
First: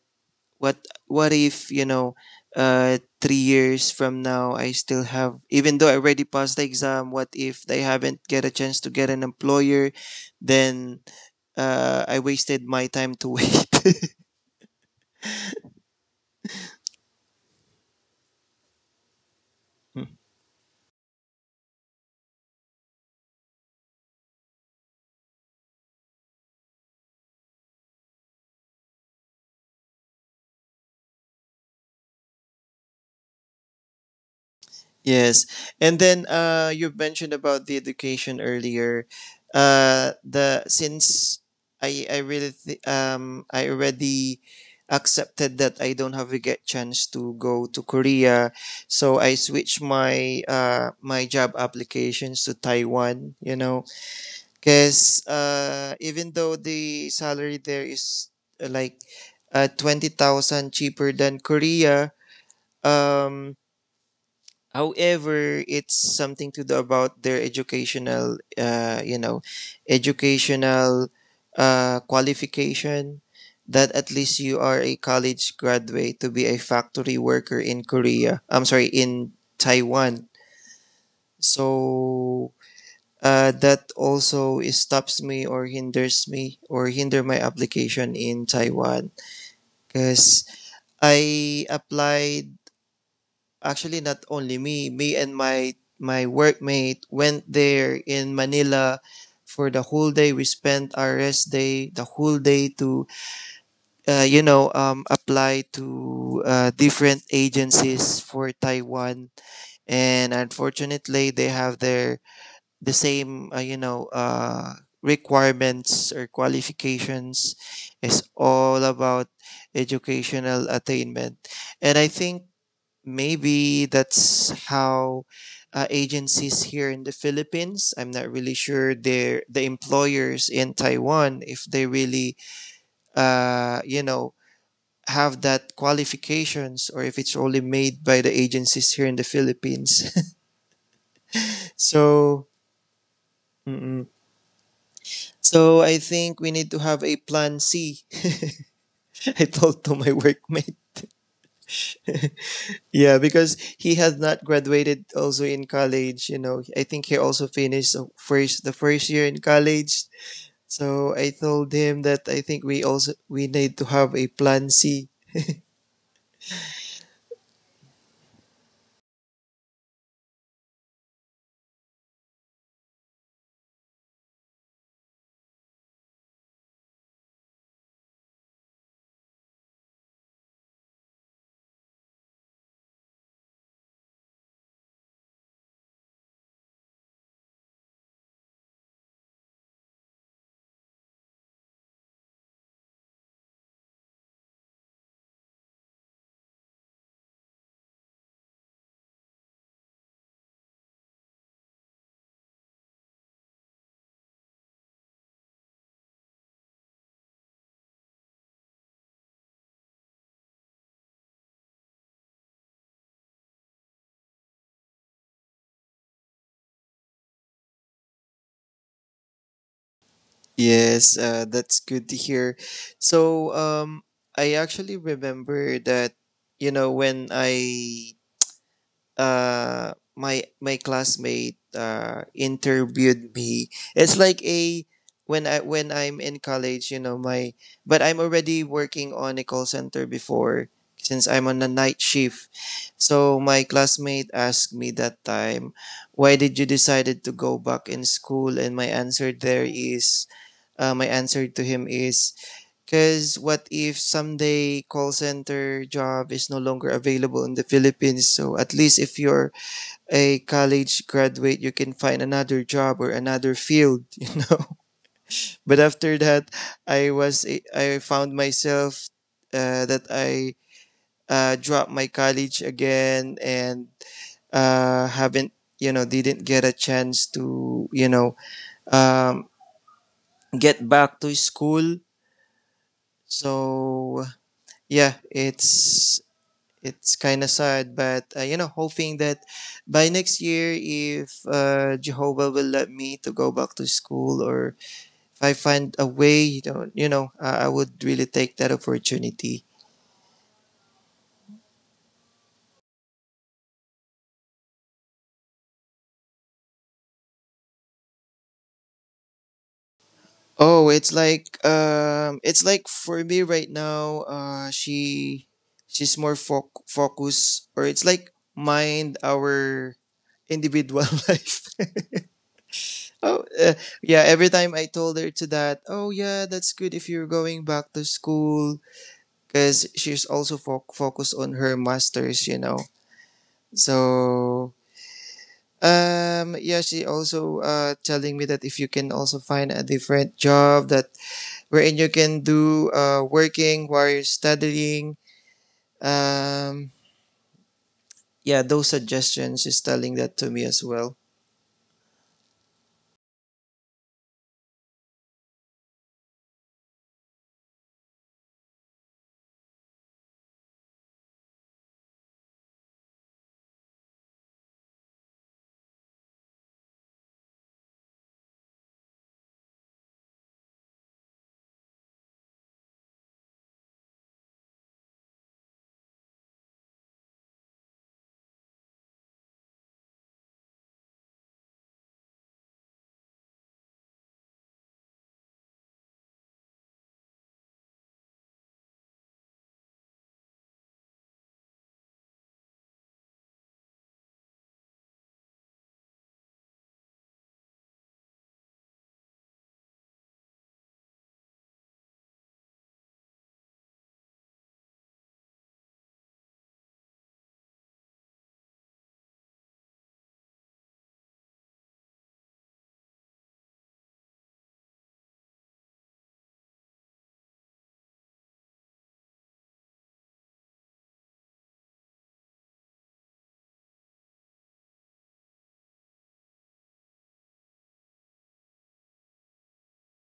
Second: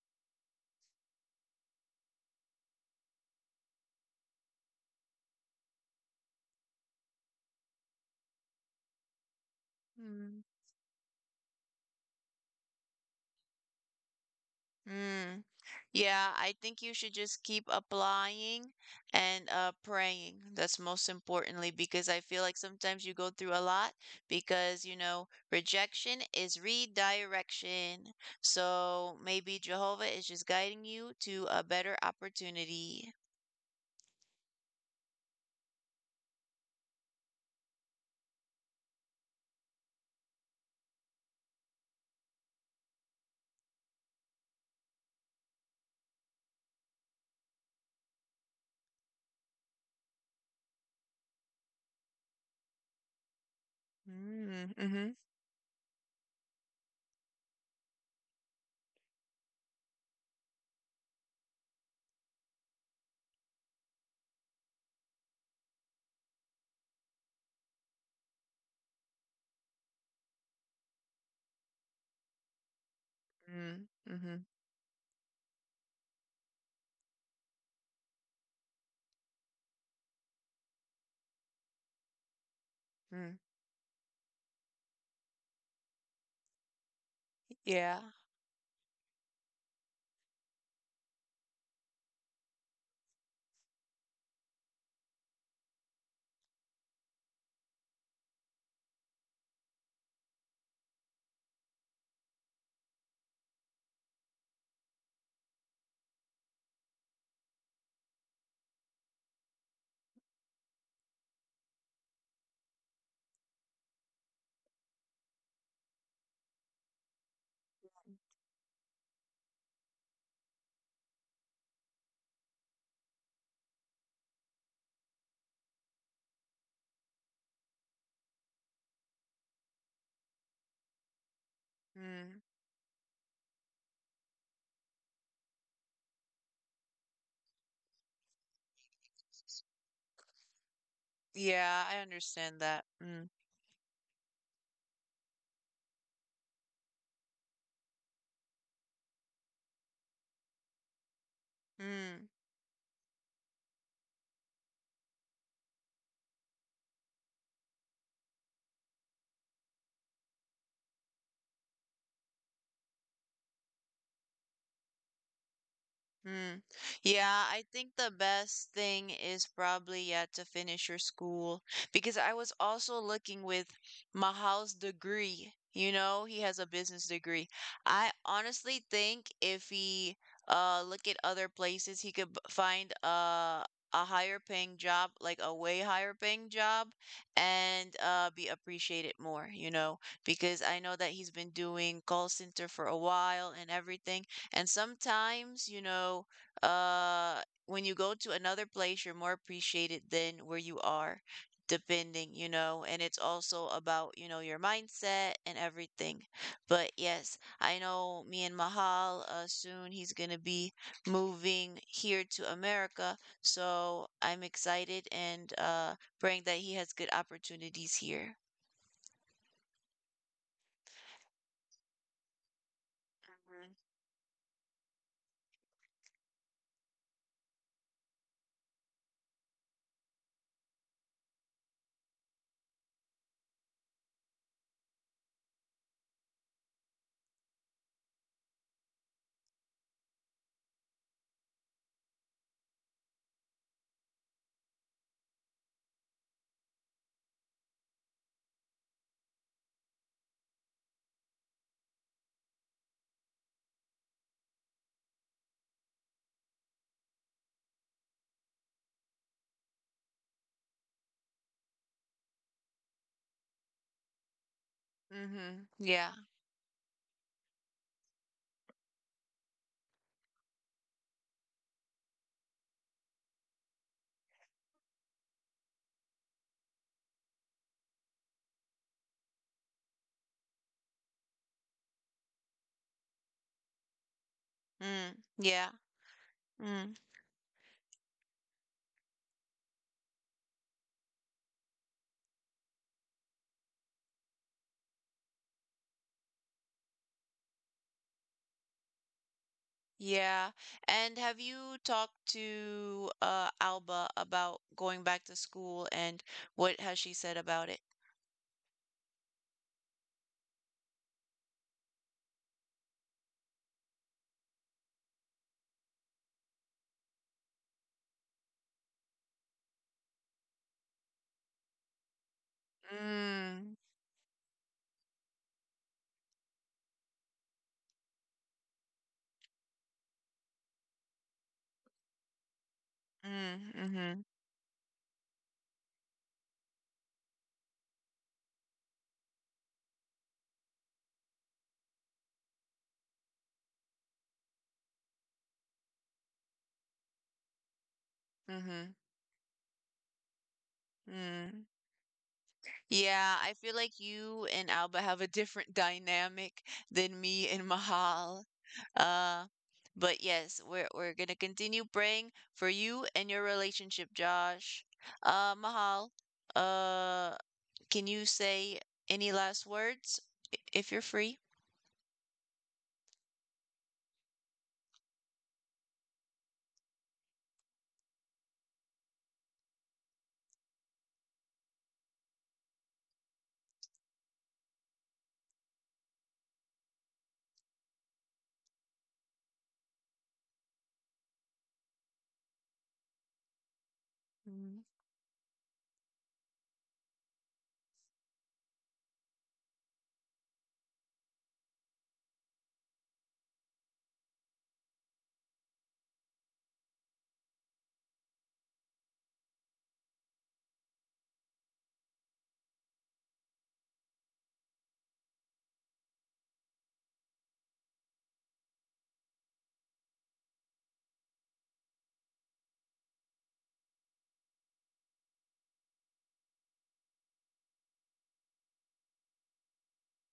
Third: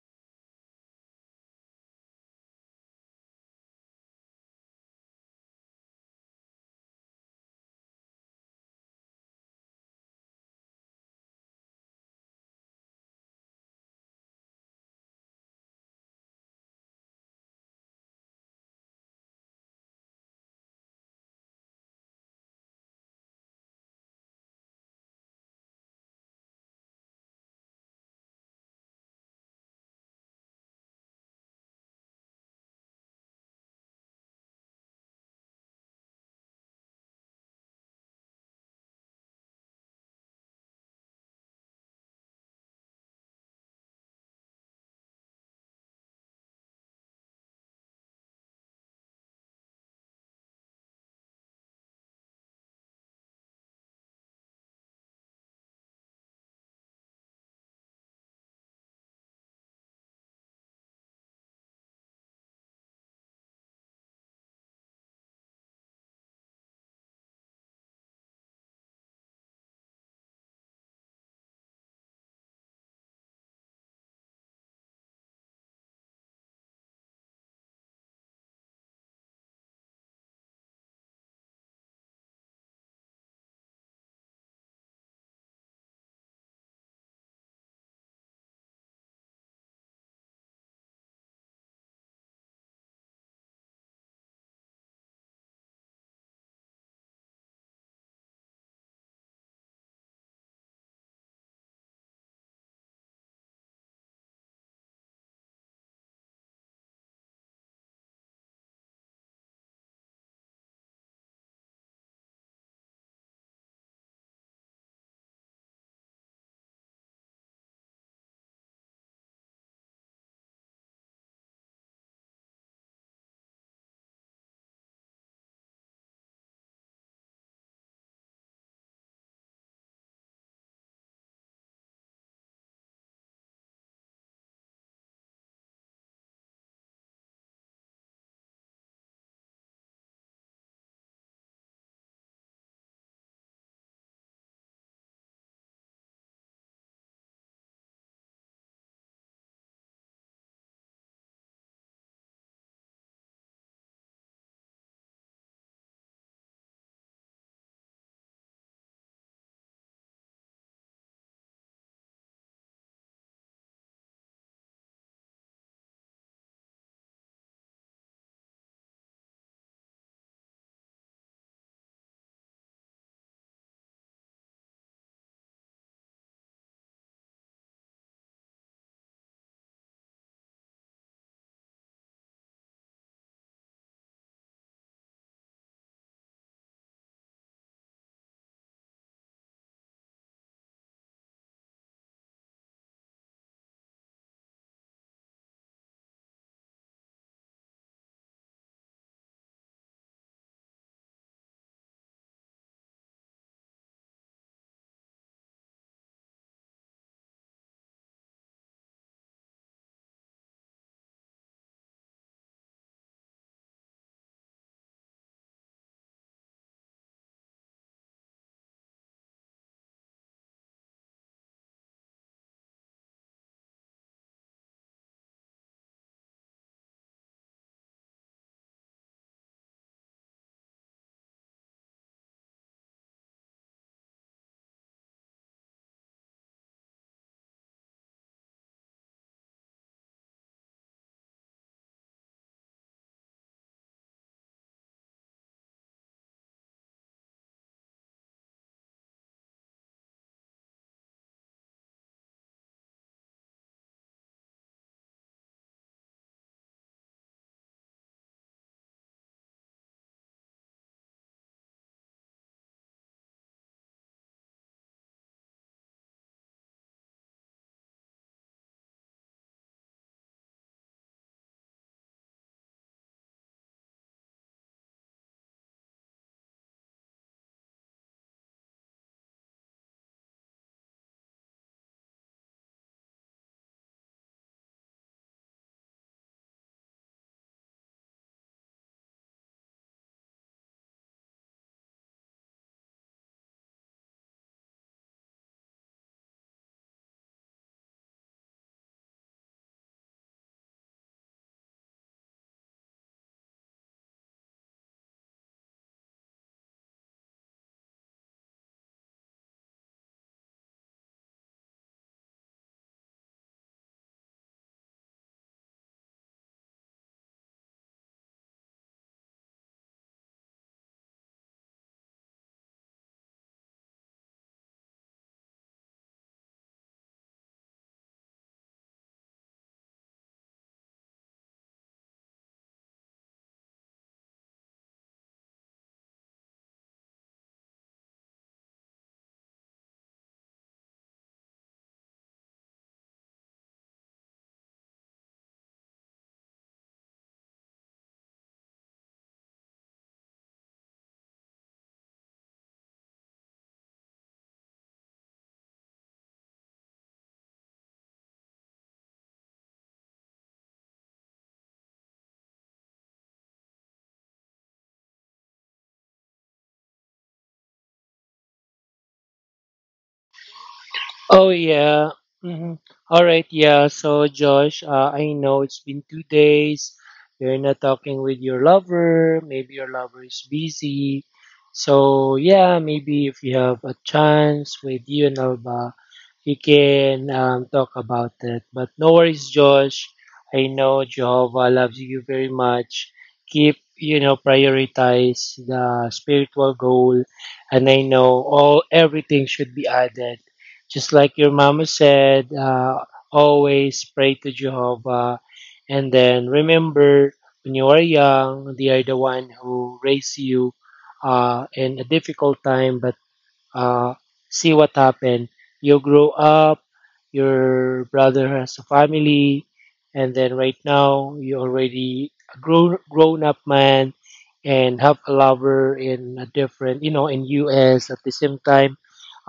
B: what what if, 3 years from now, I still have, even though I already passed the exam, what if they haven't get a chance to get an employer?
A: mm,
B: Then I wasted my time to wait. <laughs>
A: mm. Yeah, I think you should just keep applying and praying. That's most importantly because I feel like sometimes you go through a lot because, rejection is redirection. So maybe Jehovah is just guiding you to a better opportunity.
B: Yes. And then you mentioned about the education earlier. The since I really I already accepted that I don't have a get chance to go to Korea, so I switched my my job applications to Taiwan, you know,
A: Mm, mm-hmm,
B: cuz even though the salary there is uh, like 20,000 cheaper than Korea. um However, it's something to do about their educational, educational qualification.
A: mm,
B: That at
A: mm-hmm,
B: least you are a college graduate to be a factory worker in Korea. I'm sorry, in Taiwan. So
A: mm.
B: that also stops me or hinders me or hinder my
A: Yeah.
B: application in Taiwan because I applied. Actually, not only me, me and my workmate went there in Manila for the whole day. We spent our rest day, the whole day to, apply to different agencies for Taiwan. And unfortunately, they have their the same, requirements or qualifications. It's all about educational attainment. And I think maybe that's how agencies here in the Philippines. I'm not really sure their the employers in Taiwan if they really
A: Mm.
B: uh, you know have that qualifications, or if it's only made by the agencies here in the Philippines. <laughs>
A: Yeah, I
B: So
A: understand that. Mm.
B: mm-mm. So I think we need to have a plan C. <laughs> I told to my workmate.
A: Mm.
B: Yeah, because he has not graduated also in college. You know, I think he also finished the first year in college. So I told him that I think we also we need to have a plan C.
A: Hmm. Yeah, I think the best thing is probably yet to finish your school because I was also looking with Mahal's degree. He has a business degree. I honestly think if he look at other places, he could find a higher paying job, like a way higher paying job, and be appreciated more, because I know that he's been doing call center for a while and everything, and sometimes, uh, when you go to another place, you're more appreciated than where you are, depending, and it's also about, your mindset and everything. But yes, I know me and Mahal, soon he's gonna be moving here to America, so I'm excited and praying that he has good opportunities here.
B: Yes, that's good to hear. So I actually remember that, you know, when I my my classmate interviewed me, it's like a when I'm in college, you know, my but I'm already working on a call center before, since I'm on a night shift. So my classmate asked me that time, why did you decided to go back in school? And my answer there is my answer to him is, because what if someday call center job is no longer available in the Philippines? So at least if you're a college graduate, you can find another job or another field, <laughs> you know.
A: Mm-hmm.
B: But
A: Yeah.
B: after that, I was I found myself that I dropped my college again, and haven't, didn't get a chance to, um, get back to school. So
A: Mm.
B: yeah,
A: Yeah.
B: it's
A: Mm.
B: It's kind of sad, but you know, hoping that by next year, if Jehovah will let me to go back to school, or if I find a way, you know, I would really take that opportunity.
A: Yeah. And have you talked to Alba about going back to school, and what has she said about it?
B: Oh, it's like for me right now. She she's more focused, or it's like mind our individual <laughs> life. Oh,
A: Mm,
B: yeah. Every time I told her to that, oh yeah, that's good if you're going back to school, because she's also focused on her masters, you know.
A: mm, mm-hmm,
B: So yeah, she also telling me that if you can also find a different job that wherein you can do working while you're studying. um yeah, those
A: mm-hmm,
B: suggestions she's telling that to me as well.
A: mm. Yeah, I feel like you and Alba have a different dynamic than me and Mahal. Uh, but yes, we're gonna continue praying for you and your relationship, Josh. Mahal, uh, can you say any last words if you're free?
C: Oh yeah. Mm-hmm. All right. Yeah, so Josh, I know it's been two days you're not talking with your lover. Maybe your lover is busy. So yeah, maybe if you have a chance with you and Alba, we can talk about it. But no worries, Josh. I know Jehovah loves you very much. Keep,
A: Mhm.
C: you know, prioritize the spiritual goal. And I know all everything should be added. Just like your mama said, always pray to Jehovah. And then remember, when you are young, they are the one who raise you in a difficult time, but uh, see what happened. You grow up, your brother has a family, and then right now you're already a grown grown up man and have a lover in a different, you know, in US at the same time.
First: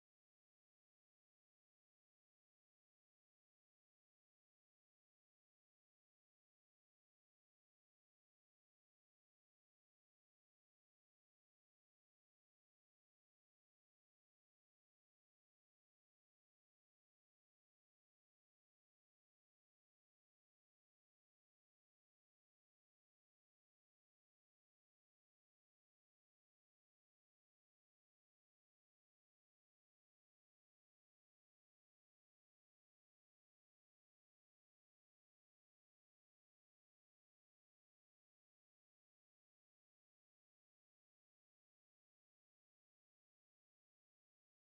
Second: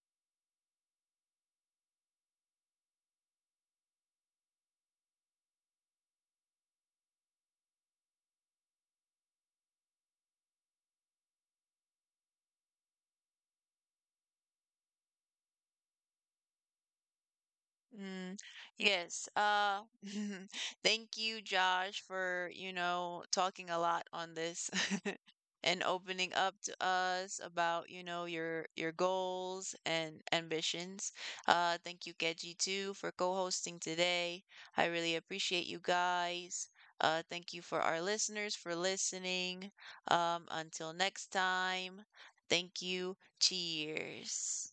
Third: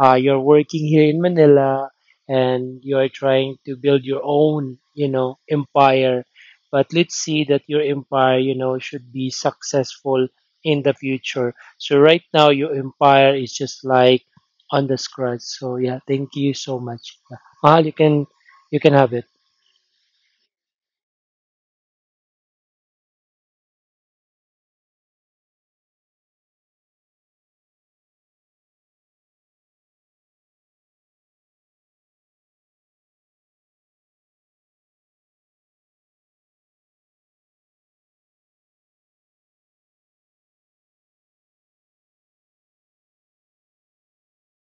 C: You're working here in Manila and you're trying to build your own, you know, empire. But let's see that your empire, you know, should be successful in the future. So right now your empire is just like on the scratch. So yeah, thank you so much. Yeah. Mahal,
A: Mm,
C: you can have
A: yes.
C: it.
A: <laughs> Thank you, Josh, for, talking a lot on this <laughs> and opening up to us about, your goals and ambitions. Thank you, Keji, too, for co-hosting today. I really appreciate you guys. Thank you for our listeners for listening. Until next time, thank you. Cheers.